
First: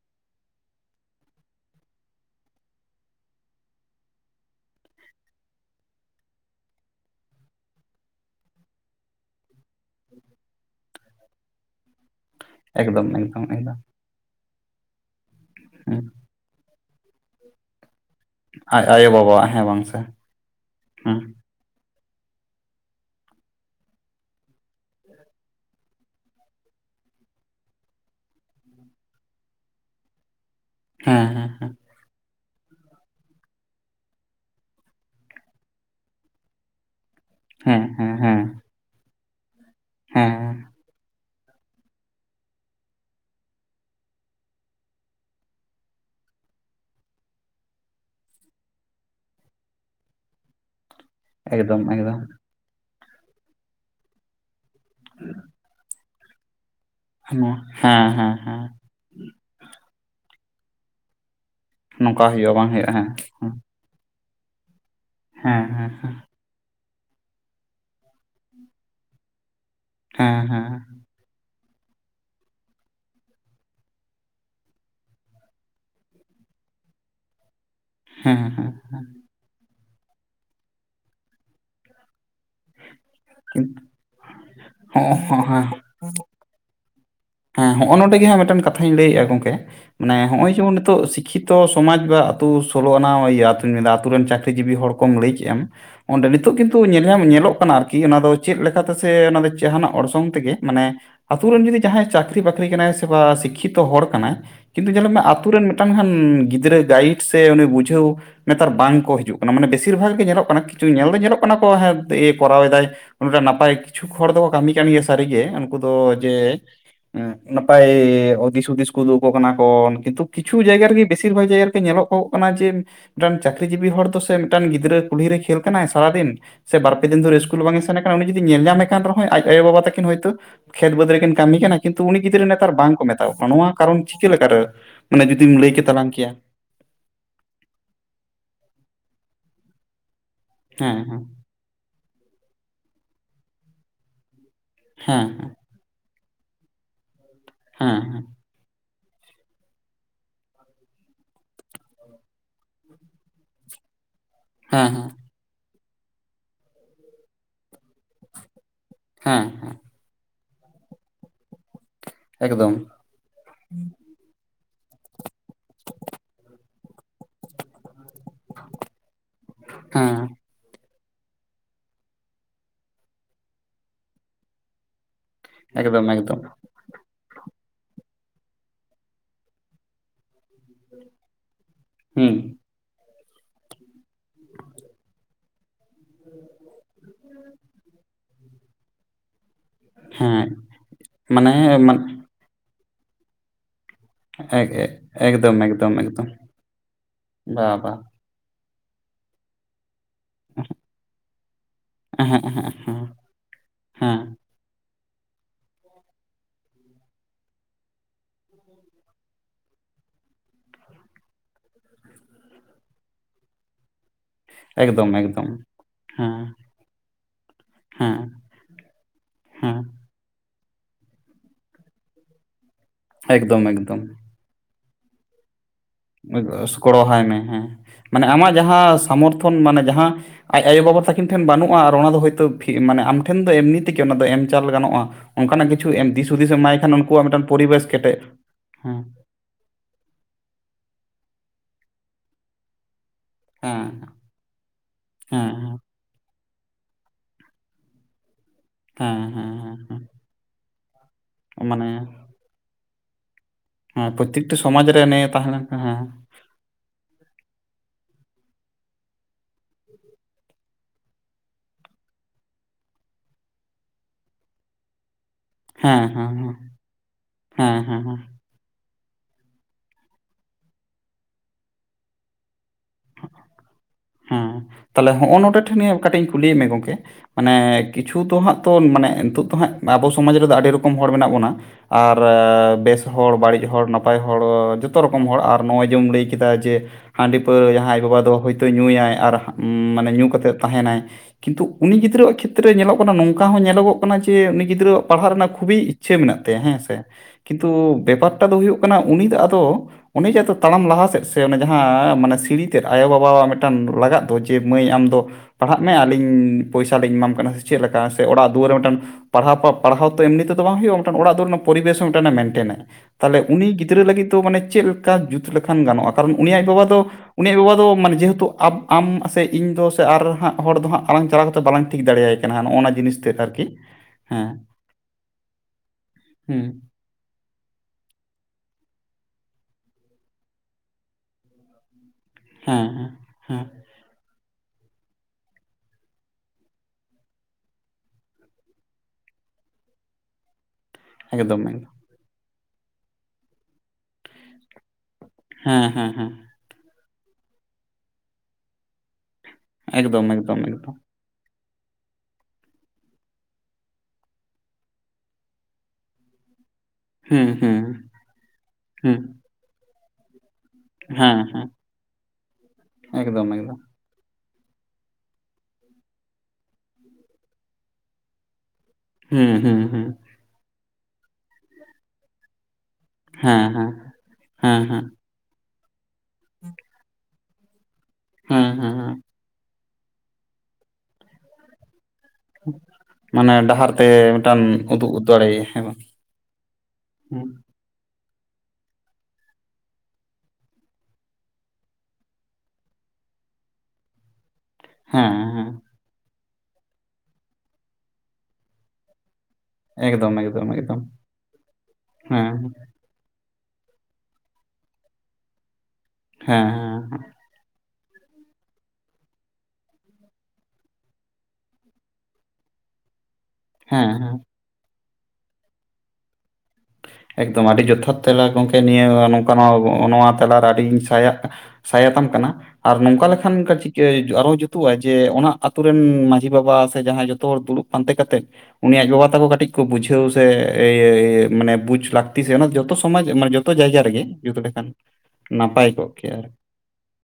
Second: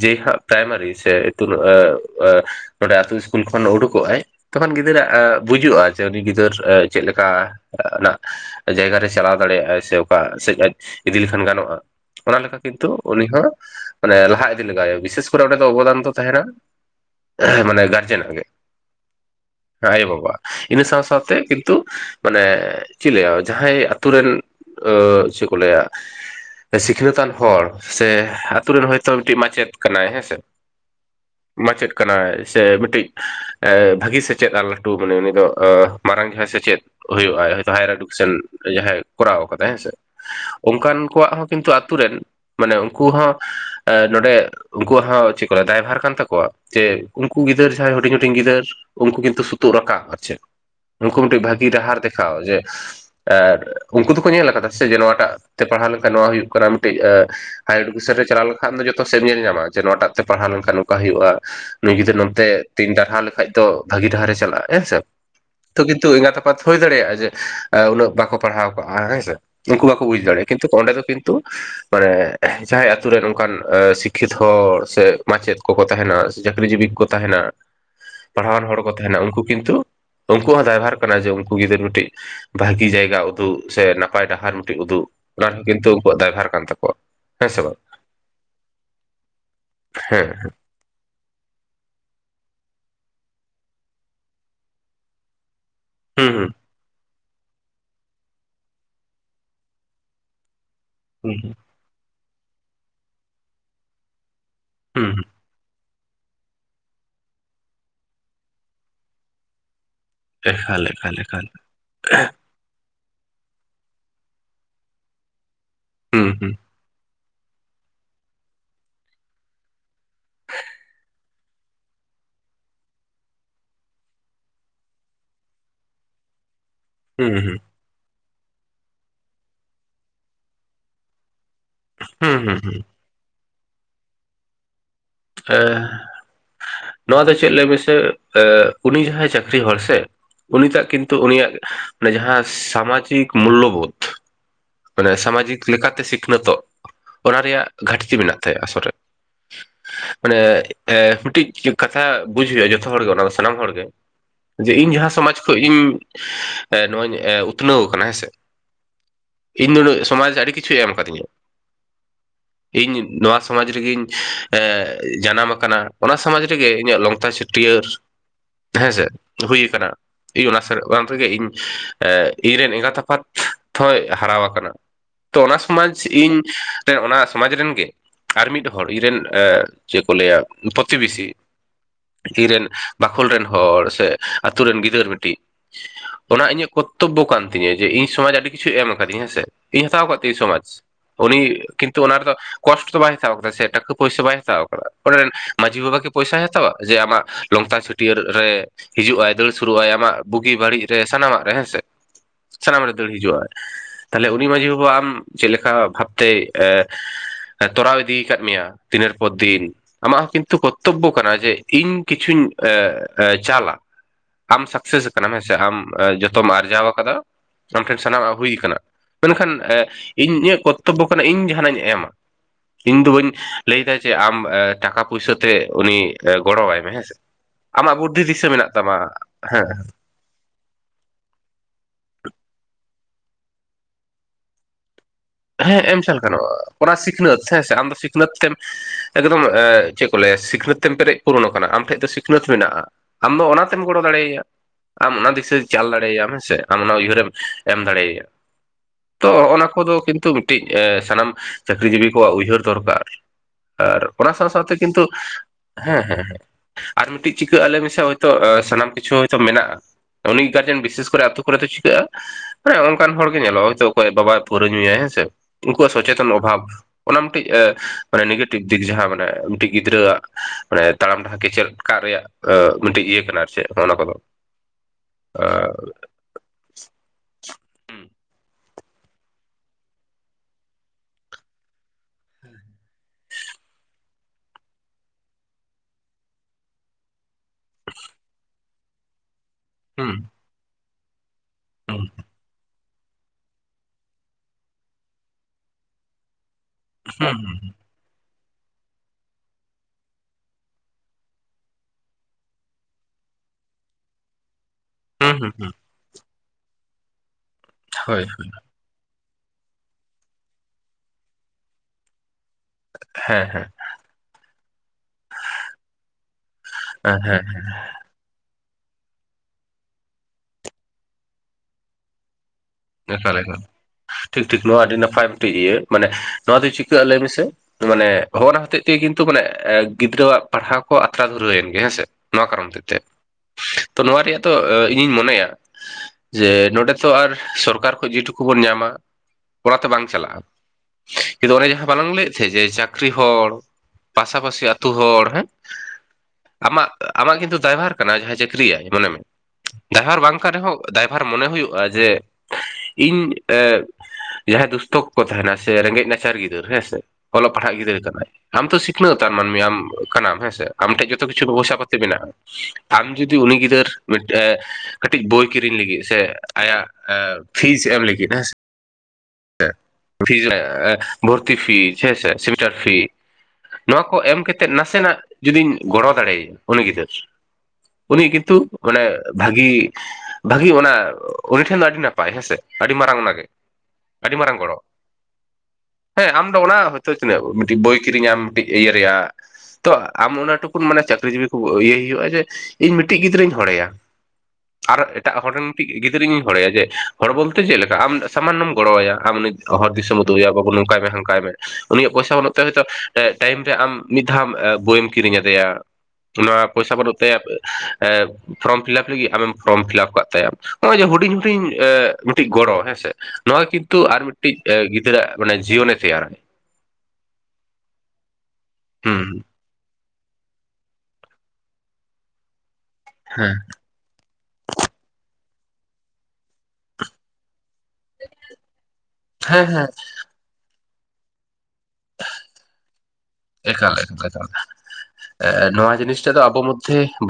Speaker 1: ᱡᱮ ᱦᱟᱸᱜ ᱯᱨᱟᱭᱢᱟᱨᱤ ᱥᱮ ᱮᱛᱩᱱ *unintelligible* ᱱᱚᱰᱮ ᱟᱛᱩ ᱤᱥᱠᱤᱞ ᱠᱷᱚᱱ ᱩᱰᱩᱠᱚᱜ-ᱟ, ᱛᱚᱠᱷᱚᱱ ᱜᱤᱫᱟᱹᱨ ᱟᱜ ᱵᱩᱡᱩᱜ-ᱟ ᱡᱮ ᱩᱱᱤ ᱜᱤᱫᱟᱹᱨ ᱪᱮᱫ ᱞᱮᱠᱟ ᱵᱮᱱᱟᱜ-ᱟ ᱱᱟᱜ ᱾ ᱚᱠᱟ ᱡᱟᱭᱜᱟᱨᱮᱭ ᱪᱟᱞᱟᱣ ᱫᱟᱲᱮᱭᱟᱜ-ᱟᱭ ᱥᱮ ᱚᱠᱟ ᱥᱮᱫ ᱟᱡ ᱤᱫᱤ ᱞᱮᱠᱷᱟᱱ ᱜᱟᱱᱚᱜ-ᱟ᱾ ᱚᱱᱟ ᱞᱮᱠᱟ ᱠᱤᱱᱛᱩ
Speaker 2: ᱮᱠᱫᱚᱢ
Speaker 1: ᱩᱱᱤ
Speaker 2: ᱮᱠᱫᱚᱢ
Speaker 1: ᱦᱚᱸ
Speaker 2: ᱮᱠᱫᱚᱢ
Speaker 1: ᱢᱟᱱᱮ ᱞᱟᱦᱟ ᱤᱫᱤ ᱞᱟᱜᱟᱭᱟ, ᱵᱤᱥᱮᱥ ᱠᱚᱨᱮ ᱚᱸᱰᱮ ᱫᱚ ᱚᱵᱚᱫᱟᱱ
Speaker 2: ᱦᱮᱸ
Speaker 1: ᱫᱚ ᱛᱟᱦᱮᱱᱟ ᱢᱟᱱᱮ ᱜᱟᱨᱡᱮᱱ ᱟᱜ ᱜᱮ
Speaker 2: ᱟᱡ ᱟᱭᱳ ᱵᱟᱵᱟᱣᱟᱜ ᱦᱮᱸ ᱵᱟᱝ ᱥᱮ
Speaker 1: ᱟᱭᱳ ᱵᱟᱵᱟᱣᱟᱜ, ᱤᱱᱟᱹ ᱥᱟᱶ
Speaker 2: ᱦᱮᱸ
Speaker 1: ᱥᱟᱶᱛᱮ ᱠᱤᱱᱛᱩ ᱢᱟᱱᱮ ᱪᱮᱫ ᱞᱟᱹᱭᱟ, ᱡᱟᱦᱟᱸᱭ ᱟᱛᱳ ᱨᱮᱱ ᱪᱮᱫ ᱠᱚ ᱞᱟᱹᱭᱟ ᱥᱤᱠᱷᱱᱟᱹᱛᱟᱱ ᱦᱚᱲ ᱥᱮ ᱟᱛᱳ ᱨᱮᱱ ᱦᱚᱭᱛᱳ ᱢᱤᱫᱴᱤᱡ ᱢᱟᱪᱮᱫ ᱠᱟᱱᱟᱭ ᱦᱮᱸᱥᱮ
Speaker 2: ᱦᱮᱸ ᱦᱮᱸ
Speaker 1: ᱢᱟᱪᱮᱫ ᱠᱟᱱᱟᱭ ᱥᱮ ᱢᱤᱫᱴᱤᱡ ᱵᱷᱟᱹᱜᱤ ᱥᱮᱪᱮᱫᱟᱱ ᱞᱟᱹᱴᱩ ᱢᱟᱱᱮ ᱩᱱᱤ ᱫᱚ ᱢᱟᱨᱟᱝ ᱡᱟᱦᱟᱸᱭ ᱥᱮᱪᱮᱫ ᱦᱩᱭᱩᱜ-ᱟᱭ, ᱦᱚᱭᱛᱚ
Speaker 2: ᱦᱮᱸ
Speaker 1: ᱦᱟᱭᱟᱨ ᱮᱰᱩᱠᱮᱥᱚᱱ
Speaker 2: ᱦᱮᱸ
Speaker 1: ᱡᱟᱦᱟᱸᱭ ᱠᱚᱨᱟᱣ ᱟᱠᱟᱫᱟᱭ ᱦᱮᱸᱥᱮ,
Speaker 2: ᱦᱮᱸ
Speaker 1: ᱚᱱᱠᱟᱱ ᱠᱚᱣᱟᱜ ᱦᱚᱸ ᱠᱤᱱᱛᱩ ᱟᱛᱳ ᱨᱮᱱ ᱢᱟᱱᱮ ᱩᱱᱠᱩ ᱦᱚᱸ ᱱᱚᱸᱰᱮ ᱩᱱᱠᱩᱣᱟᱜ ᱦᱚᱸ ᱪᱮᱫ ᱠᱚ ᱞᱟᱹᱭᱟ ᱫᱟᱭᱵᱷᱟᱨ ᱠᱟᱱ ᱛᱟᱠᱚᱣᱟ᱾ ᱡᱮ ᱩᱱᱠᱩ ᱜᱤᱫᱟᱹᱨ ᱡᱟᱦᱟᱸᱭ ᱦᱩᱰᱤᱧ ᱦᱩᱰᱤᱧ ᱜᱤᱫᱟᱹᱨ ᱩᱱᱠᱩ ᱠᱤᱱᱛᱩ ᱥᱩᱛᱩᱜ ᱨᱟᱠᱟᱵ ᱟᱨ ᱪᱮᱫ ᱱᱩᱠᱩ ᱢᱩᱴᱤᱡ ᱵᱷᱟᱹᱜᱤ
Speaker 2: ᱮᱠᱫᱚᱢ
Speaker 1: ᱰᱟᱦᱟᱨ
Speaker 2: ᱮᱠᱫᱚᱢ
Speaker 1: ᱫᱮᱠᱷᱟᱣ ᱡᱮ ᱟᱨ, ᱩᱱᱠᱩ ᱫᱚᱠᱚ ᱧᱮᱞ ᱠᱟᱫᱟ ᱥᱮ ᱱᱚᱣᱟᱴᱟᱜ ᱛᱮ ᱯᱟᱲᱦᱟᱣ ᱞᱮᱠᱷᱟᱱ ᱱᱚᱣᱟ ᱦᱩᱭᱩᱜ ᱠᱟᱱᱟ᱾ ᱴᱤᱡ
Speaker 2: ᱱᱚᱣᱟ
Speaker 1: ᱦᱟᱭᱟᱨ
Speaker 2: ᱦᱮᱸ
Speaker 1: ᱮᱰᱩᱠᱮᱥᱚᱱ ᱨᱮ
Speaker 2: ᱦᱮᱸ
Speaker 1: ᱪᱟᱞᱟᱣ *unintelligible* ᱦᱟᱭᱟᱨ ᱮᱰᱩᱠᱮᱥᱟᱱ ᱨᱮ ᱪᱟᱞᱟᱣ
Speaker 2: ᱦᱮᱸ
Speaker 1: ᱞᱮᱱᱠᱷᱟᱱ ᱫᱚ ᱡᱚᱛᱚ ᱥᱮᱫ ᱧᱮᱞ ᱧᱟᱢᱟ ᱡᱮ ᱱᱚᱣᱟ ᱴᱟᱜ ᱛᱮ ᱯᱟᱲᱦᱟᱣ ᱞᱮᱱᱠᱷᱟᱱ ᱱᱚᱝᱠᱟ ᱦᱩᱭᱩᱜ-ᱟ᱾ ᱱᱩᱭ ᱜᱤᱫᱟᱹᱨ
Speaker 2: ᱱᱚᱝᱠᱟ
Speaker 1: ᱱᱚᱱᱛᱮ
Speaker 2: ᱦᱩᱭᱩᱜᱼᱟ ᱵᱟᱝ
Speaker 1: ᱛᱤᱧ
Speaker 2: ᱦᱩᱭᱩᱜᱼᱟ ᱦᱮᱸ
Speaker 1: ᱰᱟᱨᱦᱟᱣ ᱞᱮᱠᱷᱟᱡ ᱫᱚ ᱵᱷᱟᱜᱤ ᱰᱟᱦᱟᱨᱮ ᱪᱟᱞᱟᱜ-ᱟ, ᱦᱮᱸᱥᱮ
Speaker 2: ᱦᱮᱸ ᱦᱮᱸ
Speaker 1: ᱛᱚ
Speaker 2: ᱦᱮᱸ
Speaker 1: ᱠᱤᱱᱛᱩ ᱮᱸᱜᱟᱛ ᱟᱯᱟᱛ ᱦᱩᱭ ᱫᱟᱲᱮᱭᱟᱜ-ᱟ ᱡᱮ ᱩᱱᱟᱹᱜ ᱵᱟᱠᱚ ᱯᱟᱲᱦᱟᱣ ᱠᱟᱜ-ᱟ ᱦᱮᱸᱥᱮ ᱩᱱᱠᱩ ᱵᱟᱠᱚ ᱵᱩᱡ
Speaker 2: ᱦᱮᱸ
Speaker 1: ᱫᱟᱲᱮᱭᱟᱜ-ᱟ ᱠᱤᱱᱛᱩ
Speaker 2: ᱦᱮᱸ
Speaker 1: ᱚᱸᱰᱮ ᱫᱚ ᱠᱤᱱ ᱛᱚ ᱾ ᱢᱟᱱᱮ ᱡᱟᱦᱟᱸᱭ ᱟᱛᱩ ᱨᱮᱱ ᱚᱱᱠᱟᱱ ᱥᱤᱠᱷᱤᱛ ᱦᱚᱲ ᱥᱮ ᱢᱟᱪᱮᱫ ᱠᱚᱠᱚ ᱛᱟᱦᱮᱸᱱᱟ ᱪᱟᱹᱠᱨᱤ ᱡᱤᱵᱤ ᱠᱚᱠᱚ ᱛᱟᱦᱮᱱᱟ
Speaker 2: ᱦᱮᱸ
Speaker 1: ᱯᱟᱲᱦᱟᱣ ᱟᱱ ᱦᱚᱲ ᱠᱚ ᱛᱟᱦᱮᱱᱟ ᱩᱱᱠᱩ ᱠᱤᱱᱛᱩ ᱩᱱᱠᱩ ᱦᱚᱸ ᱫᱟᱭᱵᱷᱟᱨ ᱠᱟᱱᱟ, ᱡᱮ ᱩᱱᱠᱩ ᱜᱤᱫᱨᱟᱹᱨ ᱢᱤᱫᱴᱤᱡ ᱵᱷᱟᱜᱤ ᱡᱟᱭᱜᱟ ᱩᱫᱩᱜ ᱥᱮ ᱱᱟᱯᱟᱭ ᱰᱟᱦᱟᱨ ᱢᱤᱫᱴᱮᱡ ᱩᱫᱩᱜ
Speaker 2: ᱦᱮᱸ
Speaker 1: ᱚᱱᱟ ᱦᱚᱸ
Speaker 2: ᱦᱮᱸ
Speaker 1: ᱠᱤᱱᱛᱩ ᱩᱱᱠᱩᱣᱟᱜ ᱫᱟᱭᱵᱷᱟᱨ ᱠᱟᱱ ᱛᱟᱠᱚᱣᱟ ᱾
Speaker 2: ᱦᱮᱸ ᱦᱚᱜ-ᱚᱭ ᱱᱚᱰᱮ ᱜᱮ ᱢᱤᱫᱴᱟᱝ ᱠᱟᱛᱷᱟᱧ ᱞᱟᱹᱭ ᱮᱫ-ᱟ ᱜᱚᱝᱠᱮ ᱢᱟᱱᱮ
Speaker 1: ᱦᱮᱸ
Speaker 2: ᱱᱚᱜ-ᱚᱭ ᱡᱮᱢᱚᱱ ᱱᱤᱛᱚᱜ ᱥᱤᱠᱠᱷᱤᱛᱚ ᱥᱚᱢᱟᱡᱽ ᱵᱟ ᱟᱛᱳ ᱥᱳᱞᱳ ᱟᱱᱟ ᱤᱭᱟᱹ ᱟᱛᱳᱧ ᱢᱮᱱᱫᱟ ᱟᱛᱩ ᱨᱮᱱ ᱪᱟᱹᱠᱨᱤ ᱡᱤᱵᱤ ᱦᱚᱲ ᱠᱚᱢ ᱞᱟᱹᱭ ᱠᱮᱫ ᱮᱢ ᱚᱸᱰᱮ
Speaker 1: ᱦᱩᱸ
Speaker 2: ᱱᱤᱛᱳᱜ ᱠᱤᱱᱛᱩ ᱧᱮᱞ ᱧᱟᱢ ᱧᱮᱞᱚᱜ ᱠᱟᱱᱟ ᱟᱨᱠᱤ ᱠᱤ ᱚᱱᱟ ᱫᱚ ᱪᱮᱫ ᱞᱮᱠᱟᱛᱮ ᱥᱮ ᱚᱱᱟ ᱫᱚ ᱡᱟᱦᱟᱱᱟᱜ ᱚᱨᱥᱚᱝ ᱛᱮᱜᱮ, ᱢᱟᱱᱮ
Speaker 1: ᱦᱩᱸ
Speaker 2: ᱟᱛᱳ
Speaker 1: ᱦᱩᱸ
Speaker 2: ᱨᱮᱱ ᱡᱩᱫᱤ ᱡᱟᱦᱟᱸᱭ ᱪᱟᱹᱠᱨᱤ-ᱵᱟᱹᱠᱨᱤ ᱠᱟᱱᱟᱭ ᱥᱮ ᱵᱟ ᱥᱤᱠᱷᱤᱛᱚ ᱦᱚᱲ ᱠᱟᱱᱟᱭ ᱠᱤᱱᱛᱩ
Speaker 1: ᱦᱩᱸ
Speaker 2: ᱧᱮᱞᱚᱜ ᱢᱮ
Speaker 1: ᱦᱩᱸ
Speaker 2: ᱟᱛᱳ ᱨᱮᱱ ᱢᱤᱫᱟᱝ ᱜᱟᱱ ᱜᱤᱫᱽᱨᱟᱹ ᱜᱟᱭᱤᱰ ᱥᱮ ᱩᱱᱤ ᱵᱩᱡᱷᱟᱹᱣ ᱱᱮᱛᱟᱨ ᱵᱟᱝ ᱠᱚ ᱦᱤᱡᱩᱜ ᱠᱟᱱᱟ ᱢᱟᱱᱮ ᱵᱮᱥᱤᱨ ᱵᱷᱟᱜᱽ ᱜᱮ ᱧᱮᱞᱚᱜ ᱠᱟᱱᱟ
Speaker 1: ᱮᱠᱟᱞ
Speaker 2: ᱠᱤᱪᱷᱩ ᱧᱮᱞ
Speaker 1: ᱮᱠᱟᱞ
Speaker 2: ᱫᱚ ᱧᱮᱞᱚᱜ
Speaker 1: ᱮᱠᱟᱞ
Speaker 2: ᱠᱟᱱᱟ ᱠᱚ ᱦᱮᱸᱭ ᱠᱚᱨᱟᱣ ᱮᱫᱟᱭ, ᱩᱱᱟᱹᱴᱟᱜ ᱱᱟᱯᱟᱭ ᱠᱤᱪᱷᱩ ᱦᱚᱲ ᱫᱚᱠᱚ ᱠᱟᱹᱢᱤ ᱠᱟᱱ ᱜᱮᱭᱟ ᱥᱟᱹᱨᱤᱜᱮ ᱩᱱᱠᱩ ᱫᱚ
Speaker 1: ᱦᱩᱸ ᱦᱩᱸ
Speaker 2: ᱡᱮ ᱱᱟᱯᱟᱭ ᱦᱩᱫᱤᱥ ᱦᱩᱫᱤᱥ ᱠᱚ ᱩᱫᱩᱜᱩ ᱟᱠᱚ ᱠᱟᱱᱟ ᱠᱚ ᱠᱤᱱᱛᱩ ᱠᱤᱪᱷᱩ ᱡᱟᱭᱜᱟ ᱨᱮᱜᱮ ᱵᱮᱥᱤ ᱵᱤᱥᱤᱨ ᱵᱷᱟᱜᱽ ᱡᱟᱭᱜᱟ ᱨᱮᱜᱮ ᱧᱮᱞᱚᱜᱚᱜ ᱠᱟᱱᱟ ᱡᱮ ᱢᱤᱫᱴᱟᱱ ᱪᱟᱹᱠᱨᱤ ᱡᱤᱵᱤ ᱦᱚᱲ ᱫᱚ ᱥᱮ ᱢᱤᱫᱴᱟᱱ ᱜᱤᱫᱽᱨᱟᱹ ᱠᱩᱞᱦᱤ ᱨᱮ ᱠᱷᱮᱞ ᱠᱟᱱᱟᱭ ᱥᱟᱨᱟᱫᱤᱱ ᱥᱮ ᱵᱟᱨ ᱯᱮ ᱫᱤᱱ
Speaker 1: ᱦᱩᱸ
Speaker 2: ᱫᱷᱚᱨᱮ
Speaker 1: ᱦᱩᱸ
Speaker 2: ᱤᱥᱠᱩᱞ ᱵᱟᱝ ᱮ ᱩᱱᱤ ᱡᱩᱫᱤ ᱧᱮᱞ ᱧᱟᱢᱮ ᱠᱟᱱ ᱨᱮᱦᱚᱸ ᱟᱡ ᱟᱭᱳᱼᱵᱟᱵᱟ ᱛᱟᱹᱠᱤᱱ ᱦᱚᱭ ᱛᱳ ᱠᱷᱮᱛ ᱵᱟᱹᱫᱽ ᱨᱮᱠᱤᱱ ᱠᱟᱹᱢᱤ ᱠᱟᱱᱟ ᱠᱤᱱᱛᱩ ᱩᱱᱤ
Speaker 1: ᱦᱩᱸ
Speaker 2: ᱜᱤᱫᱽᱨᱟᱹ
Speaker 1: ᱦᱩᱸ
Speaker 2: ᱱᱮᱛᱟᱨ
Speaker 1: ᱦᱩᱸ
Speaker 2: ᱵᱟᱝ ᱠᱚ ᱢᱮᱛᱟᱣ ᱠᱚ ᱠᱟᱱᱟ ᱱᱚᱣᱟ ᱠᱟᱨᱚᱱ ᱪᱤᱠᱟᱹ ᱞᱮᱠᱟᱨᱮ ᱢᱟᱱᱮ
Speaker 1: ᱮ
Speaker 2: ᱡᱩᱫᱤᱢ ᱞᱟᱹᱭ ᱠᱮ ᱛᱟᱞᱟᱝ ᱠᱮᱭᱟ ᱾
Speaker 1: ᱱᱚᱣᱟ ᱫᱚ ᱪᱮᱫ ᱞᱟᱹᱭ ᱢᱮᱥᱮ, ᱮᱸ ᱩᱱᱤ ᱡᱟᱦᱟᱸᱭ ᱪᱟᱹᱠᱨᱤ ᱦᱚᱲ ᱥᱮ ᱩᱱᱤᱴᱟᱜ
Speaker 2: ᱦᱮᱸ
Speaker 1: ᱠᱤᱱᱛᱩ
Speaker 2: ᱦᱮᱸ
Speaker 1: ᱩᱱᱤᱭᱟᱜ ᱚᱱᱮ ᱡᱟᱦᱟᱸ ᱥᱟᱢᱟᱡᱤᱠ ᱢᱩᱞᱞᱳᱵᱳᱫᱷ᱾ ᱢᱟᱱᱮ
Speaker 2: ᱦᱮᱸ
Speaker 1: ᱥᱟᱢᱟᱡᱤᱠ ᱞᱮᱠᱟᱛᱮ ᱥᱤᱠᱷᱱᱟᱹᱛᱚᱜ ᱚᱱᱟ ᱨᱮᱭᱟᱜ
Speaker 2: ᱦᱮᱸ ᱦᱮᱸ
Speaker 1: ᱜᱷᱟᱴᱛᱤ ᱢᱮᱱᱟᱜ ᱛᱟᱭᱟ ᱟᱥᱚᱞ ᱨᱮ᱾ ᱢᱟᱱᱮ ᱮᱸ ᱢᱤᱫᱴᱤᱡ ᱠᱟᱛᱷᱟ ᱵᱩᱡ ᱦᱩᱭᱩᱜᱼᱟ ᱡᱚᱛᱚ ᱦᱚᱲᱜᱮ ᱚᱱᱟ ᱫᱚ ᱥᱟᱱᱟᱢ ᱦᱚᱲᱜᱮ ᱾ ᱡᱮ
Speaker 2: ᱦᱮᱸ
Speaker 1: ᱤᱧ
Speaker 2: ᱦᱮᱸ
Speaker 1: ᱡᱟᱦᱟᱸ ᱥᱚᱢᱟᱡᱽ ᱠᱷᱚᱡ ᱤᱧ ᱮᱸ ᱱᱚᱣᱟᱧ ᱩᱛᱱᱟᱹᱣ ᱠᱟᱱᱟ ᱦᱮᱸᱥ
Speaker 2: ᱦᱮᱸ᱾
Speaker 1: ᱤᱧ ᱫᱚ ᱱᱩᱭ ᱥᱚᱢᱟᱡᱽ ᱟᱹᱰᱤ ᱠᱤᱪᱷᱩᱭ ᱮᱢ ᱠᱟᱫᱤᱧᱟᱭ,
Speaker 2: ᱮᱠᱫᱚᱢ
Speaker 1: ᱤᱧ ᱱᱚᱣᱟ ᱥᱚᱢᱟᱡᱽ ᱨᱤᱜᱤᱧ ᱮ ᱡᱟᱱᱟᱢ ᱟᱠᱟᱱᱟ ᱚᱱᱟ ᱥᱚᱢᱟᱡᱽ ᱨᱮᱜᱮ ᱤᱧᱟᱹᱜ ᱞᱚᱝᱛᱟ ᱪᱷᱟᱹᱴᱭᱟᱹᱨ ᱦᱮᱸᱥᱮ ᱦᱩᱭ ᱠᱟᱱᱟ,
Speaker 2: ᱦᱮᱸ
Speaker 1: ᱤᱧ ᱚᱱᱟ ᱥᱟᱨᱮᱜ ᱵᱟᱝ ᱨᱮᱜᱮ ᱤᱧ ᱤᱧ ᱨᱮᱱ ᱮᱸᱜᱟᱛ ᱟᱯᱟᱛ ᱛᱷᱚᱸᱭ ᱦᱟᱨᱟ ᱟᱠᱟᱱᱟ ᱾ ᱛᱚ ᱚᱱᱟ ᱥᱚᱢᱟᱡᱽ
Speaker 2: ᱮᱠᱫᱚᱢ
Speaker 1: ᱤᱧ
Speaker 2: ᱮᱠᱫᱚᱢ
Speaker 1: ᱚᱱᱟ ᱥᱚᱢᱟᱡᱽ ᱨᱮᱱ ᱜᱮ ᱟᱨ ᱢᱤᱫ ᱦᱚᱲ ᱤᱧ ᱨᱮᱱ ᱮᱸ ᱪᱮᱫ ᱠᱚ ᱞᱟᱹᱭᱟ, ᱯᱚᱛᱤᱵᱮᱥᱤ
Speaker 2: ᱦᱩᱸ
Speaker 1: ᱤᱧ ᱨᱮᱱ ᱵᱟᱠᱷᱳᱞ ᱨᱮᱱ ᱦᱚᱲ, ᱥᱮ ᱟᱛᱩ ᱨᱮᱱ ᱜᱤᱫᱟᱹᱨ ᱢᱤᱫᱴᱤᱡ ᱚᱱᱟ ᱤᱧᱟᱹᱜ ᱠᱚᱛᱛᱚᱵᱵᱚ ᱠᱟᱱ ᱛᱤᱧᱟᱹ ᱡᱮ ᱤᱧ ᱥᱚᱢᱟᱡᱽ ᱟᱹᱰᱤ ᱠᱤᱪᱷᱩᱭ ᱮᱢ ᱟᱠᱟᱫᱤᱧ ᱦᱮᱸᱥᱮ ᱾ ᱤᱧ ᱦᱟᱛᱟᱣ ᱟᱠᱟᱫ ᱛᱟᱹᱭᱟᱹᱧ
Speaker 2: ᱦᱮᱸ
Speaker 1: ᱥᱚᱢᱟᱡ ᱩᱱᱤ
Speaker 2: ᱢᱟᱱᱮ ᱢᱟᱱᱮ
Speaker 1: ᱠᱤᱱᱛᱩ ᱚᱱᱟ ᱨᱮᱫᱚ ᱠᱚᱥᱴᱚ ᱫᱚ ᱵᱟᱭ ᱦᱟᱛᱟᱣ ᱠᱟᱫᱟ ᱥᱮ, ᱴᱟᱹᱠᱟᱹᱵ ᱯᱚᱭᱥᱟ ᱵᱟᱭ ᱦᱟᱛᱟᱣ ᱟᱠᱟᱫᱼᱟ, ᱚᱸᱰᱮ ᱨᱮᱱ
Speaker 2: ᱮᱠᱫᱚᱢ
Speaker 1: ᱢᱟᱺᱡᱷᱤ
Speaker 2: ᱮᱠᱫᱚᱢ
Speaker 1: ᱵᱟᱵᱟ ᱠᱤ
Speaker 2: ᱮᱠᱫᱚᱢ
Speaker 1: ᱯᱚᱭᱥᱟᱭ ᱦᱟᱛᱟᱣᱟ ᱡᱮ ᱟᱢᱟᱜ
Speaker 2: ᱵᱟ
Speaker 1: ᱞᱚᱝᱛᱟ
Speaker 2: ᱵᱟ
Speaker 1: ᱪᱷᱟᱹᱴᱭᱟᱹᱨ ᱨᱮ ᱦᱤᱡᱩᱜ ᱟᱭ ᱫᱟᱹᱲ ᱥᱩᱨᱩᱜ ᱟᱭ, ᱟᱢᱟᱜ ᱵᱩᱜᱤ ᱵᱟᱹᱲᱤᱡ ᱨᱮ ᱥᱟᱱᱟᱢᱟᱜ ᱨᱮ ᱦᱮᱸᱥᱮ
Speaker 2: ᱦᱮᱸ ᱦᱮᱸ
Speaker 1: ᱥᱟᱱᱟᱢ ᱨᱮ
Speaker 2: ᱦᱮᱸ
Speaker 1: ᱫᱟᱹᱲ ᱦᱤᱡᱩᱜ ᱟᱭ ᱾
Speaker 2: ᱦᱮᱸ
Speaker 1: ᱛᱟᱦᱞᱮ ᱩᱱᱤ ᱢᱟᱺᱡᱷᱤ ᱵᱟᱵᱟ ᱟᱢ ᱪᱮᱫ ᱞᱮᱠᱟ ᱵᱷᱟᱵ ᱛᱮᱭ ᱛᱚᱨᱟᱣ ᱤᱫᱤᱭ ᱠᱟᱜ ᱢᱮᱭᱟ᱾ ᱫᱤᱱᱮᱨ ᱯᱚᱨ ᱫᱤᱱ᱾ ᱟᱢᱟᱜ ᱦᱚᱸ ᱠᱤᱱᱛᱩ ᱠᱚᱛᱛᱚᱵᱵᱚ ᱠᱟᱱᱟ ᱡᱮ ᱤᱧ ᱠᱤᱪᱷᱩᱧ ᱮᱸ ᱮᱸ ᱪᱟᱞᱟ ᱾ ᱟᱢ ᱥᱟᱠᱥᱮᱥ
Speaker 2: ᱮᱠᱫᱚᱢ
Speaker 1: ᱟᱠᱟᱱᱟᱢ
Speaker 2: ᱮᱠᱫᱚᱢ
Speaker 1: ᱦᱮᱸᱥᱮ ᱟᱢ
Speaker 2: ᱦᱮᱸ
Speaker 1: ᱡᱚᱛᱚᱢ ᱟᱨᱡᱟᱣ ᱟᱠᱟᱫᱟ ᱟᱢ ᱴᱷᱮᱱ
Speaker 2: ᱦᱮᱸ
Speaker 1: ᱥᱟᱱᱟᱢᱟᱜ ᱦᱩᱭ ᱠᱟᱱᱟ ᱢᱮᱱᱠᱷᱟᱱ
Speaker 2: ᱦᱮᱸ
Speaker 1: ᱤᱧ ᱤᱧᱟᱹᱜ ᱠᱚᱛᱛᱚᱵᱵᱚ ᱠᱟᱱᱟ ᱤᱧ ᱡᱟᱦᱟᱸᱱᱟᱜ ᱤᱧ ᱮᱢᱟ ᱤᱧ ᱫᱚ ᱵᱟᱹᱧ
Speaker 2: ᱮᱠᱫᱚᱢ
Speaker 1: ᱞᱟᱹᱭᱫᱟ
Speaker 2: ᱮᱠᱫᱚᱢ
Speaker 1: ᱡᱮ ᱟᱢ ᱮᱸ ᱴᱟᱠᱟ ᱯᱩᱭᱥᱟᱹ ᱛᱮ ᱩᱱᱤ
Speaker 2: ᱩᱱᱤ
Speaker 1: ᱜᱚᱲᱚᱣᱟᱭ
Speaker 2: *unintelligible* ᱜᱚᱲᱚ
Speaker 1: ᱦᱮᱸᱥᱮ
Speaker 2: ᱦᱟᱭ ᱢᱮ ᱦᱮᱸ
Speaker 1: ᱟᱢᱟᱜ ᱵᱩᱫᱽᱫᱷᱤ
Speaker 2: ᱢᱟᱱᱮ
Speaker 1: ᱫᱤᱥᱟᱹ
Speaker 2: ᱟᱢᱟᱜ
Speaker 1: ᱢᱮᱱᱟᱜ ᱛᱟᱢᱟ
Speaker 2: ᱡᱟᱦᱟᱸ ᱥᱟᱢᱚᱨᱛᱷᱚᱱ
Speaker 1: ᱦᱮᱸ
Speaker 2: ᱢᱟᱱᱮ ᱡᱟᱦᱟᱸ ᱟᱡ ᱟᱭᱳᱼᱵᱟᱵᱟ ᱛᱟᱹᱠᱤᱱ ᱴᱷᱮᱱ ᱵᱟᱹᱱᱩᱜᱼᱟ ᱟᱨ ᱚᱱᱟ ᱫᱚ ᱦᱚᱭᱛᱳ ᱯᱷᱤ ᱢᱟᱱᱮ ᱟᱢ ᱴᱷᱮᱱ ᱫᱚ ᱮᱢᱱᱤ ᱛᱮᱠᱤ ᱚᱱᱟ ᱫᱚ ᱮᱢ ᱪᱟᱞ ᱜᱟᱱᱚᱜᱼᱟ ᱾ ᱚᱱᱠᱟᱱᱟᱜ
Speaker 1: ᱦᱮᱸ
Speaker 2: ᱠᱤᱪᱷᱩ ᱮᱢ
Speaker 1: ᱪᱟᱞ
Speaker 2: ᱫᱤᱥ
Speaker 1: ᱜᱟᱱᱚᱜᱼᱟ
Speaker 2: ᱦᱩᱫᱤᱥ ᱮᱢ ᱮᱢᱟᱭ
Speaker 1: ᱚᱱᱟ
Speaker 2: ᱠᱷᱟᱱ ᱩᱱᱠᱩᱣᱟᱜ
Speaker 1: ᱥᱤᱠᱷᱱᱟᱹᱛ
Speaker 2: ᱢᱤᱫᱴᱟᱱ
Speaker 1: ᱦᱮᱸ ᱥᱮ
Speaker 2: ᱯᱚᱨᱤᱵᱮᱥ
Speaker 1: ᱟᱢ ᱫᱚ
Speaker 2: ᱠᱮᱴᱮᱡ
Speaker 1: ᱥᱤᱠᱷᱱᱟᱹᱛ ᱛᱮᱢ
Speaker 2: ᱦᱮᱸ ᱾
Speaker 1: ᱮᱠᱫᱚᱢ ᱮᱸ ᱪᱮᱫ ᱠᱚ ᱞᱟᱹᱭᱟ ᱥᱤᱠᱷᱱᱟᱹᱛ ᱛᱮᱢ ᱯᱮᱨᱮᱡ ᱯᱩᱨᱳᱱ ᱠᱟᱱᱟ ᱟᱢ ᱴᱷᱮᱡ ᱫᱚ ᱥᱤᱠᱷᱱᱟᱹᱛ ᱢᱮᱱᱟᱜᱼᱟ ᱟᱢ ᱫᱚ ᱚᱱᱟ ᱛᱮᱢ
Speaker 2: ᱦᱮᱸ
Speaker 1: ᱜᱚᱲᱚ ᱫᱟᱲᱮᱭᱟᱭᱟ ᱟᱢ ᱚᱱᱟ
Speaker 2: ᱦᱮᱸ
Speaker 1: ᱫᱤᱥᱟᱹ ᱪᱟᱞ ᱫᱟᱲᱮᱭᱟᱭᱟᱢ ᱦᱮᱸᱥᱮ ᱟᱢ ᱚᱱᱟ ᱩᱭᱦᱟᱹᱨ ᱮᱢ ᱮᱢ ᱫᱟᱲᱮᱭᱟᱭᱟ,
Speaker 2: ᱦᱮᱸ
Speaker 1: ᱛᱚ ᱦᱚᱜ-ᱚᱱᱟ
Speaker 2: ᱦᱮᱸ
Speaker 1: ᱠᱚᱫᱚ
Speaker 2: ᱦᱮᱸ
Speaker 1: ᱛᱚ ᱢᱤᱫᱴᱤᱡ ᱥᱟᱱᱟᱢ
Speaker 2: ᱢᱟᱱᱮ
Speaker 1: ᱪᱟᱹᱠᱨᱤ ᱡᱤᱵᱤ ᱠᱚᱣᱟᱜ ᱩᱭᱦᱟᱹᱨ ᱫᱚᱨᱠᱟᱨ ᱾ ᱟᱨ
Speaker 2: ᱦᱮᱸ
Speaker 1: ᱚᱱᱟ ᱥᱟᱶ
Speaker 2: ᱯᱨᱚᱛᱮᱠᱴᱤ
Speaker 1: ᱥᱟᱶᱛᱮ
Speaker 2: ᱥᱚᱢᱟᱡᱽ
Speaker 1: ᱠᱤᱱᱛᱩ,
Speaker 2: ᱨᱮ ᱱᱤᱭᱟᱹ ᱛᱟᱦᱮᱸ ᱞᱮᱱᱠᱷᱟᱱ
Speaker 1: ᱦᱮᱸ ᱦᱮᱸ ᱦᱮᱸ᱾ ᱟᱨ ᱢᱤᱫᱴᱤᱡ ᱪᱤᱠᱟᱹᱜᱼᱟ ᱞᱟᱹᱭ ᱢᱮᱥᱮ ᱦᱚᱭᱛᱳ ᱥᱟᱱᱟᱢ ᱠᱤᱪᱷᱩ ᱦᱚᱭᱛᱳ ᱢᱮᱱᱟᱜᱼᱟ᱾ ᱩᱱᱤ ᱜᱟᱨᱡᱮᱱ ᱵᱤᱥᱮᱥ ᱠᱚᱨᱮ ᱟᱹᱛᱳ ᱠᱚᱨᱮ ᱫᱚ ᱪᱤᱠᱟᱹᱜᱼᱟ ᱢᱟᱱᱮ ᱚᱱᱠᱟᱱ ᱦᱚᱲ ᱜᱮ ᱧᱮᱞᱚᱜᱼᱟ ᱦᱚᱭᱛᱳ ᱚᱠᱚᱭ ᱟᱡ ᱵᱟᱵᱟᱭ ᱯᱟᱹᱣᱨᱟᱹᱭ ᱧᱩᱭᱟᱭ ᱦᱮᱸ ᱥᱮ ᱩᱱᱠᱩᱣᱟᱜ
Speaker 2: ᱦᱮᱸ
Speaker 1: ᱥᱚᱪᱮᱛᱚᱱ
Speaker 2: ᱦᱮᱸ ᱦᱮᱸ
Speaker 1: ᱚᱵᱷᱟᱵ ᱚᱱᱟ ᱢᱤᱫᱴᱤᱡ ᱮᱸ
Speaker 2: ᱦᱮᱸ ᱦᱮᱸ
Speaker 1: ᱢᱟᱱᱮ ᱱᱮᱜᱮᱴᱼᱼ ᱴᱤᱠ ᱫᱤᱠ ᱡᱟᱦᱟᱸ ᱢᱟᱱᱮ ᱢᱤᱫᱴᱤᱡ ᱜᱤᱫᱽᱨᱟᱹᱣᱟᱜ ᱢᱟᱱᱮ ᱛᱟᱲᱟᱢ ᱰᱟᱦᱟ ᱠᱮᱪᱮᱫ ᱠᱟᱜ ᱨᱮᱭᱟᱜ ᱟᱸ ᱢᱤᱫᱴᱤᱡ ᱤᱭᱟᱹ ᱠᱟᱱᱟ ᱟᱨ ᱪᱮᱫ ᱚᱱᱟ ᱠᱚᱫᱚ᱾
Speaker 2: ᱦᱮᱸ ᱛᱟᱦᱚᱞᱮ ᱦᱚᱜᱼᱚ ᱱᱚᱸᱰᱮ ᱴᱷᱮᱱᱤ ᱟᱨ ᱠᱟᱹᱴᱤᱧ ᱠᱩᱞᱤᱭᱮᱫ ᱢᱮ ᱜᱚᱝᱠᱮ᱾ ᱢᱟᱱᱮ ᱠᱤᱪᱷᱩ ᱫᱚ ᱦᱟᱸᱜ ᱛᱚ ᱢᱟᱱᱮ ᱱᱤᱛᱚᱜ ᱫᱚ ᱦᱟᱸᱜ ᱟᱵᱚ ᱥᱚᱢᱟᱡᱽ ᱨᱮᱫᱚ ᱟᱹᱰᱤ ᱨᱚᱠᱚᱢ ᱦᱚᱲ ᱢᱮᱱᱟᱜ ᱵᱚᱱᱟ᱾ ᱟᱨ ᱵᱮᱥ ᱦᱚᱲ ᱵᱟᱹᱲᱤᱡ ᱦᱚᱲ ᱱᱟᱯᱼᱼ ᱱᱟᱯᱟᱭ ᱦᱚᱲ ᱡᱚᱛᱚ ᱨᱚᱠᱚᱢ ᱦᱚᱲ ᱟᱨ ᱱᱚᱜᱼᱚᱭ ᱡᱮᱢ ᱞᱟᱹᱭ ᱠᱮᱫᱟ ᱡᱮ ᱦᱟᱺᱰᱤ ᱯᱟᱹᱣᱨᱟᱹ ᱡᱟᱦᱟᱸᱭ ᱟᱡ ᱵᱟᱵᱟ ᱫᱚ ᱦᱚᱭ ᱛᱳ ᱧᱩᱭᱟᱭ ᱟᱨ ᱢᱟᱱᱮ
Speaker 1: ᱦᱩᱸ
Speaker 2: ᱧᱩ ᱠᱟᱛᱮᱫ ᱛᱟᱦᱮᱸᱱᱟᱭ ᱠᱤᱱᱛᱩ ᱩᱱᱤ
Speaker 1: ᱦᱩᱸ
Speaker 2: ᱜᱤᱫᱽᱨᱟᱹᱣᱟᱜ ᱠᱷᱮᱛᱨᱮ ᱧᱮᱞᱚᱜ ᱠᱚᱱᱟ ᱱᱚᱝᱠᱟ ᱦᱚᱸ ᱧᱮᱞᱚᱜᱚᱜ ᱠᱟᱱᱟ ᱡᱮ ᱩᱱᱤ ᱜᱤᱫᱽᱨᱟᱹᱣᱟᱜ ᱯᱟᱲᱦᱟᱜ ᱨᱮᱱᱟᱜ ᱠᱷᱩᱵᱤ ᱤᱪᱪᱷᱟᱹ ᱢᱮᱱᱟᱜ ᱛᱟᱭᱟ ᱦᱮᱸ ᱥᱮ᱾
Speaker 1: ᱦᱩᱸ
Speaker 2: ᱠᱤᱱᱛᱩ ᱵᱮᱯᱟᱨᱴᱟ ᱫᱚ ᱦᱩᱭᱩᱜ ᱠᱟᱱᱟ ᱩᱱᱤ ᱫᱚ ᱟᱫᱚ ᱩᱱᱤ ᱡᱮᱛᱚ ᱛᱟᱲᱟᱢ ᱞᱟᱦᱟ ᱥᱮᱫ ᱥᱮ ᱡᱟᱦᱟᱸ ᱢᱟᱱᱮ ᱥᱤᱲᱤ ᱛᱮᱫ ᱟᱭᱳᱼᱵᱟᱵᱟᱣᱟ ᱢᱤᱴᱼᱼ ᱴᱟᱹᱝ ᱞᱟᱜᱟᱜ ᱫᱚ ᱡᱮ ᱢᱟᱹᱭ ᱟᱢ ᱫᱚ
Speaker 1: ᱦᱩᱸ ᱦᱩᱸ ᱦᱩᱸ
Speaker 2: ᱯᱟᱲᱦᱟᱜ ᱢᱮ ᱟᱹᱞᱤᱧ ᱯᱚᱭᱥᱟ ᱞᱤᱧ ᱮᱢᱟᱢ ᱠᱟᱱᱟ᱾ ᱪᱮᱫ ᱞᱮᱠᱟ ᱥᱮ
Speaker 1: ᱦᱳᱭ ᱦᱳᱭ
Speaker 2: ᱚᱲᱟᱜ ᱫᱩᱣᱟᱹᱨ ᱨᱮ ᱢᱤᱫᱴᱟᱱ ᱯᱟᱲᱦᱟᱣ ᱯᱟᱼᱯᱟᱲᱦᱟᱣ ᱛᱚ ᱮᱢᱱᱤ ᱛᱮᱫᱚ ᱵᱟᱝ ᱦᱩᱭᱩᱜᱼᱟ ᱢᱤᱫᱴᱟᱹᱝ ᱚᱲᱟᱜ ᱫᱩᱣᱟᱹᱨ ᱨᱮᱱᱟᱜ ᱯᱚᱨᱤᱵᱮᱥ ᱦᱚᱸ ᱢᱤᱫᱴᱮᱱ ᱮ ᱢᱮᱱᱴᱮᱱᱟᱭ᱾
Speaker 1: ᱦᱮᱸ
Speaker 2: ᱛᱟᱦᱚᱞᱮ ᱩᱱᱤ ᱜᱤᱫᱽᱨᱟᱹ ᱞᱟᱹᱜᱤᱫ ᱫᱚ ᱢᱟᱱᱮ ᱪᱮᱫ ᱞᱮᱠᱟ ᱡᱩᱛ ᱞᱮᱠᱷᱟᱱ ᱜᱟᱱᱚᱜᱼᱟ ᱠᱟᱨᱚᱱ ᱩᱱᱤ ᱟᱡ ᱵᱟᱵᱟ ᱫᱚ
Speaker 1: ᱦᱮᱸ ᱦᱮᱸ
Speaker 2: ᱩᱱᱤ ᱟᱡ ᱵᱟᱵᱟ ᱫᱚ ᱢᱟᱱᱮ ᱡᱮᱦᱮᱛᱩ ᱟᱯ ᱟᱢ ᱥᱮ ᱤᱧ ᱫᱚ ᱥᱮ ᱟᱨ ᱦᱟᱸᱜ ᱦᱚᱲ ᱫᱚ ᱦᱟᱸᱜ ᱟᱞᱟᱝ ᱪᱟᱞᱟᱣ ᱠᱟᱛᱮᱡ ᱵᱟᱞᱟᱝ ᱴᱷᱤᱠ ᱫᱟᱲᱮᱟᱭ ᱠᱟᱱᱟ ᱱᱚᱜᱼᱱᱚᱣᱟ
Speaker 1: ᱮᱠᱟᱞ ᱮᱠᱟᱞ ᱴᱷᱤᱠ ᱴᱷᱤᱠ ᱱᱚᱣᱟ ᱟᱹᱰᱤ ᱱᱟᱯᱟᱭ ᱢᱤᱫᱴᱮᱡ ᱤᱭᱟᱹ ᱢᱟᱱᱮ ᱱᱚᱣᱟ
Speaker 2: ᱦᱩᱸ
Speaker 1: ᱫᱚ ᱪᱤᱠᱟᱹᱜᱼᱟ ᱞᱟᱹᱭ ᱢᱮᱥᱮ ᱢᱟᱱᱮ ᱦᱚᱲ ᱦᱚᱛᱮᱜ ᱛᱮᱜᱮ ᱠᱤᱱᱛᱩ ᱢᱟᱱᱮ ᱜᱤᱫᱽᱨᱟᱹᱣᱟᱜ ᱯᱟᱲᱦᱟᱣ ᱠᱚ ᱟᱛᱨᱟ ᱫᱷᱩᱨᱟᱹᱣᱮᱱ ᱜᱮ ᱦᱮᱸᱥᱮ ᱱᱚᱣᱟ ᱠᱟᱨᱚᱱ
Speaker 2: ᱦᱮᱸ
Speaker 1: ᱛᱮᱜᱼᱛᱮ
Speaker 2: ᱦᱮᱸ ᱦᱮᱸ
Speaker 1: ᱛᱚ ᱱᱚᱣᱟ ᱨᱮᱭᱟᱜ ᱫᱚ ᱤᱧᱤᱧ ᱢᱚᱱᱮᱭᱟ ᱡᱮ ᱱᱚᱰᱮ ᱛᱚ ᱟᱨ ᱥᱚᱨᱠᱟᱨ ᱠᱷᱚᱡ ᱡᱮᱴᱩᱠᱩ ᱵᱚᱱ ᱧᱟᱢᱟ ᱚᱱᱟᱛᱮ ᱵᱟᱝ ᱪᱟᱞᱟᱜᱼᱟ ᱠᱤᱱᱛᱩ ᱚᱱᱮ
Speaker 2: ᱮᱠᱫᱚᱢ
Speaker 1: ᱡᱟᱦᱟᱸ
Speaker 2: ᱮᱠᱫᱚᱢ
Speaker 1: ᱵᱟᱞᱟᱝ ᱞᱟᱹᱭᱮᱫ ᱪᱷᱮ ᱡᱮ ᱪᱟᱹᱠᱨᱤ ᱦᱚᱲ ᱯᱟᱥᱟᱯᱟᱹᱥᱤ ᱟᱹᱛᱳ ᱦᱚᱲ ᱦᱮᱸ
Speaker 2: ᱦᱮᱸ ᱦᱮᱸ ᱦᱮᱸ
Speaker 1: ᱟᱢᱟᱜ ᱟᱢᱟᱜ ᱠᱤᱱᱛᱩ ᱫᱟᱭᱵᱷᱟᱨ ᱠᱟᱱᱟ ᱡᱟᱦᱟᱸᱭ ᱪᱟᱹᱠᱨᱤᱭᱟᱭ ᱢᱟᱱᱮ ᱫᱟᱭᱵᱷᱟᱨ
Speaker 2: ᱮᱠᱫᱚᱢ
Speaker 1: ᱵᱟᱝ ᱠᱟᱱ
Speaker 2: ᱮᱠᱫᱚᱢ
Speaker 1: ᱨᱮᱦᱚᱸ
Speaker 2: ᱮᱠᱫᱚᱢ
Speaker 1: ᱟᱵᱷᱟᱨ ᱢᱚᱱᱮ ᱦᱩᱭᱩᱜᱼᱟ ᱡᱮ। ᱤᱧ ᱮ ᱡᱟᱦᱟᱸᱭ ᱫᱩᱥᱛᱚ ᱠᱚᱠᱚ ᱛᱟᱦᱮᱱᱟ ᱥᱮ ᱨᱮᱸᱜᱮᱡ ᱱᱟᱪᱟᱨ ᱜᱤᱫᱟᱹᱨ ᱦᱮᱸᱥᱮ
Speaker 2: ᱦᱩᱸ
Speaker 1: ᱚᱞᱚᱜ ᱯᱟᱲᱦᱟᱜ
Speaker 2: ᱦᱩᱸ
Speaker 1: ᱜᱤᱫᱽᱨᱟᱹ ᱠᱟᱱᱟᱭ ᱟᱢ ᱛᱚ
Speaker 2: ᱦᱩᱸ
Speaker 1: ᱥᱤᱠᱷᱱᱟᱹᱛ ᱟᱱ ᱢᱟᱹᱱᱢᱤ ᱟᱢ ᱠᱟᱱᱟᱢ ᱦᱮᱸᱥᱮ ᱟᱢ ᱴᱷᱮᱡ ᱡᱚᱛᱚ
Speaker 2: ᱦᱮᱸ
Speaker 1: ᱠᱤᱪᱷᱩ
Speaker 2: ᱦᱮᱸ
Speaker 1: ᱵᱮᱵᱚᱥᱟᱯᱟᱛᱮ ᱢᱮᱱᱟᱜᱼᱟ ᱟᱢ ᱡᱩᱫᱤ
Speaker 2: ᱮᱠᱫᱚᱢ
Speaker 1: ᱩᱱᱤ
Speaker 2: ᱮᱠᱫᱚᱢ
Speaker 1: ᱜᱤᱫᱟᱹᱨ ᱢᱤᱫ ᱮ ᱠᱟᱹᱴᱤᱡ ᱵᱳᱭ ᱠᱤᱨᱤᱧ ᱞᱟᱹᱜᱤᱫ ᱥᱮ ᱟᱭᱟᱜ ᱯᱷᱤᱥ ᱮᱢ ᱞᱟᱹᱜᱤᱫ ᱦᱮᱸᱥᱮ
Speaker 2: ᱦᱮᱸᱦᱮᱸ ᱦᱮᱸ
Speaker 1: *unintelligible* ᱵᱷᱩᱨᱛᱤ ᱯᱷᱤ ᱦᱮᱸ ᱥᱮ ᱥᱮᱸᱴᱟᱨ ᱯᱷᱤ
Speaker 2: ᱦᱮᱸ ᱦᱮᱸ ᱦᱮᱸ
Speaker 1: ᱱᱚᱣᱟ ᱠᱚ ᱮᱢ ᱠᱟᱛᱮᱫ
Speaker 2: ᱦᱮᱸ
Speaker 1: ᱱᱟᱥᱮᱱᱟᱜ ᱡᱩᱫᱤᱧ ᱜᱚᱲᱚ ᱫᱟᱲᱮᱭᱟ ᱩᱱᱤ ᱜᱤᱫᱟᱹᱨ ᱩᱱᱤ ᱠᱤᱱᱛᱩ
Speaker 2: ᱦᱮᱸ ᱦᱮᱸ
Speaker 1: ᱢᱟᱱᱮ
Speaker 2: ᱦᱮᱸ
Speaker 1: ᱵᱷᱟᱹᱜᱤ ᱵᱷᱟᱹᱜᱤ ᱚᱱᱟ ᱩᱱᱤ ᱴᱷᱮᱱ ᱫᱚ ᱟᱹᱰᱤ ᱱᱟᱯᱟᱭ ᱦᱮᱸᱥᱮ ᱟᱹᱰᱤ ᱢᱟᱨᱟᱝ ᱚᱱᱟᱜᱮ
Speaker 2: ᱢᱟᱱᱮ ᱰᱟᱦᱟᱨ ᱛᱮ
Speaker 1: ᱟᱹᱰᱤ ᱢᱟᱨᱟᱝ
Speaker 2: ᱢᱤᱫᱴᱟᱹᱝ
Speaker 1: ᱜᱚᱲᱚ
Speaker 2: ᱩᱫᱩᱜ ᱫᱟᱲᱮᱭᱟᱭ ᱦᱮᱸ ᱵᱟᱝ
Speaker 1: ᱦᱮᱸ ᱟᱢ ᱫᱚ ᱚᱱᱟ ᱦᱚᱭᱛᱳ ᱛᱤᱱᱟᱹᱜ ᱢᱤᱫᱴᱤᱡ ᱵᱳᱭ ᱠᱤᱨᱤᱧᱟᱢ ᱢᱤᱫᱴᱤᱡ ᱤᱭᱟᱹ ᱨᱮᱭᱟᱜ ᱛᱚ ᱟᱢ ᱚᱱᱟ ᱴᱩᱠᱩᱱ ᱢᱟᱱᱮ ᱪᱟᱹᱠᱨᱤ ᱡᱤᱣᱤ ᱠᱚ ᱤᱭᱟᱹᱭ ᱦᱩᱭᱩᱜᱼᱟ ᱡᱮ ᱤᱧ ᱢᱤᱫᱴᱤᱡ ᱜᱤᱫᱽᱨᱟᱹᱧ ᱦᱚᱲᱮᱭᱟ *inaudible* ᱟᱨ
Speaker 2: ᱦᱮᱸ
Speaker 1: ᱮᱴᱟᱜ ᱦᱚᱲ ᱨᱮᱱ
Speaker 2: ᱦᱮᱸ
Speaker 1: ᱢᱤᱫᱴᱤᱡ ᱜᱤᱫᱽᱨᱟᱹᱧ ᱦᱚᱲᱮᱭᱟ ᱡᱮ ᱦᱚᱲ ᱵᱚᱞᱛᱮ ᱪᱮᱫ ᱞᱮᱠᱟ ᱟᱢ ᱥᱟᱢᱟᱱᱚᱢ ᱜᱚᱲᱚᱭᱟ ᱟᱢ ᱩᱱᱤ ᱦᱚᱨ ᱫᱤᱥᱟᱹᱢ
Speaker 2: ᱮᱠᱫᱚᱢ
Speaker 1: ᱩᱫᱩᱜ ᱟᱭᱟ
Speaker 2: ᱮᱠᱫᱚᱢ
Speaker 1: ᱵᱟᱹᱵᱩ ᱱᱚᱝᱠᱟᱭ
Speaker 2: ᱮᱠᱫᱚᱢ
Speaker 1: ᱢᱮ ᱦᱟᱱᱠᱟᱭ ᱢᱮ ᱩᱱᱤᱭᱟᱜ ᱯᱚᱭᱥᱟ
Speaker 2: ᱦᱮᱸ
Speaker 1: ᱵᱟᱹᱱᱩᱜ ᱛᱮ ᱦᱚᱭᱛᱚ ᱮᱻ ᱴᱟᱭᱤᱢ ᱨᱮ ᱟᱢ ᱢᱤᱫ ᱫᱷᱟᱣ ᱵᱳᱭᱮᱢ ᱠᱤᱨᱤᱧ ᱟᱫᱮᱭᱟ ᱚᱱᱟ
Speaker 2: ᱦᱮᱸ
Speaker 1: ᱯᱚᱭᱥᱟ ᱵᱟᱹᱱᱩᱜ ᱛᱟᱭᱟ ᱮ ᱮ ᱯᱷᱨᱚᱢ ᱯᱷᱤᱞᱟᱯ ᱞᱟᱹᱜᱤᱫ ᱟᱢᱮᱢ ᱯᱷᱨᱚᱢ ᱯᱷᱤᱞᱟᱯ ᱠᱟᱜ ᱛᱟᱭᱟ ᱱᱚᱜᱼᱚᱭ ᱡᱮ ᱦᱩᱰᱤᱧ ᱦᱩᱰᱼᱼ ᱤᱧ ᱮ ᱢᱤᱫᱴᱤᱡ ᱜᱚᱲᱚ ᱦᱮᱸᱥᱮ ᱱᱚᱣᱟ ᱠᱤᱱᱛᱩ
Speaker 2: ᱦᱮᱸ
Speaker 1: ᱟᱨ
Speaker 2: ᱦᱮᱸ
Speaker 1: ᱢᱤᱫᱴᱤᱡ ᱮ ᱜᱤᱫᱽᱨᱟᱹᱣᱟᱜ ᱢᱟᱱᱮ ᱡᱤᱭᱚᱱᱮ ᱯᱷᱮᱭᱟᱨᱟ।
Speaker 2: ᱮᱠᱫᱚᱢ ᱟᱹᱰᱤ ᱡᱚᱛᱷᱟᱛ ᱛᱮᱞᱟ ᱜᱚᱢᱠᱮ
Speaker 1: ᱦᱩᱸ
Speaker 2: ᱱᱤᱭᱟᱹ ᱱᱚᱝᱠᱟᱱᱟᱜ ᱱᱚᱣᱟ ᱛᱟᱞᱟ ᱨᱮ ᱟᱹᱰᱤᱧ ᱥᱟᱭᱟᱜ ᱥᱟᱭᱟᱛᱟᱢ ᱠᱟᱱᱟ ᱟᱨ ᱱᱚᱝᱠᱟ ᱞᱮᱠᱷᱟᱱ
Speaker 1: ᱦᱮᱸ
Speaker 2: ᱠᱟᱹᱪᱤ ᱡᱮ ᱟᱨᱦᱚᱸ ᱡᱩᱛᱩᱜᱼᱟ ᱡᱮ ᱚᱱᱟ ᱟᱛᱩ ᱨᱮᱱ ᱢᱟᱺᱡᱷᱤ ᱵᱟᱵᱟ ᱥᱮ ᱡᱟᱦᱟᱸᱭ ᱡᱚᱛᱚ ᱦᱚᱲ ᱫᱩᱲᱩᱵ ᱯᱟᱱᱛᱮ ᱠᱟᱛᱮᱜ ᱩᱱᱤ ᱟᱡ ᱵᱟᱵᱟ ᱛᱟᱠᱚ
Speaker 1: ᱦᱮᱸ
Speaker 2: ᱠᱟᱹᱴᱤᱡ ᱠᱚ
Speaker 1: ᱦᱮᱸ
Speaker 2: ᱵᱩᱡᱷᱟᱹᱣ ᱥᱮ ᱤᱭᱟᱹ ᱢᱟᱱᱮ ᱵᱩᱡ ᱞᱟᱹᱠᱛᱤ ᱥᱮ ᱚᱱᱟ ᱡᱚᱛᱚ ᱥᱚᱢᱟᱡᱽ ᱢᱟᱱᱮ ᱡᱚᱛᱚ
Speaker 1: ᱮᱠᱟᱞ
Speaker 2: ᱡᱟᱭᱜᱟ
Speaker 1: ᱮᱠᱟᱞ
Speaker 2: ᱨᱮᱜᱮ
Speaker 1: ᱮᱠᱟᱞ
Speaker 2: ᱡᱩᱛ ᱞᱮᱠᱷᱟᱱ ᱱᱟᱯᱟᱭ ᱠᱚᱜ ᱠᱮᱭᱟ᱾
Speaker 1: ᱥᱮ ᱵᱟ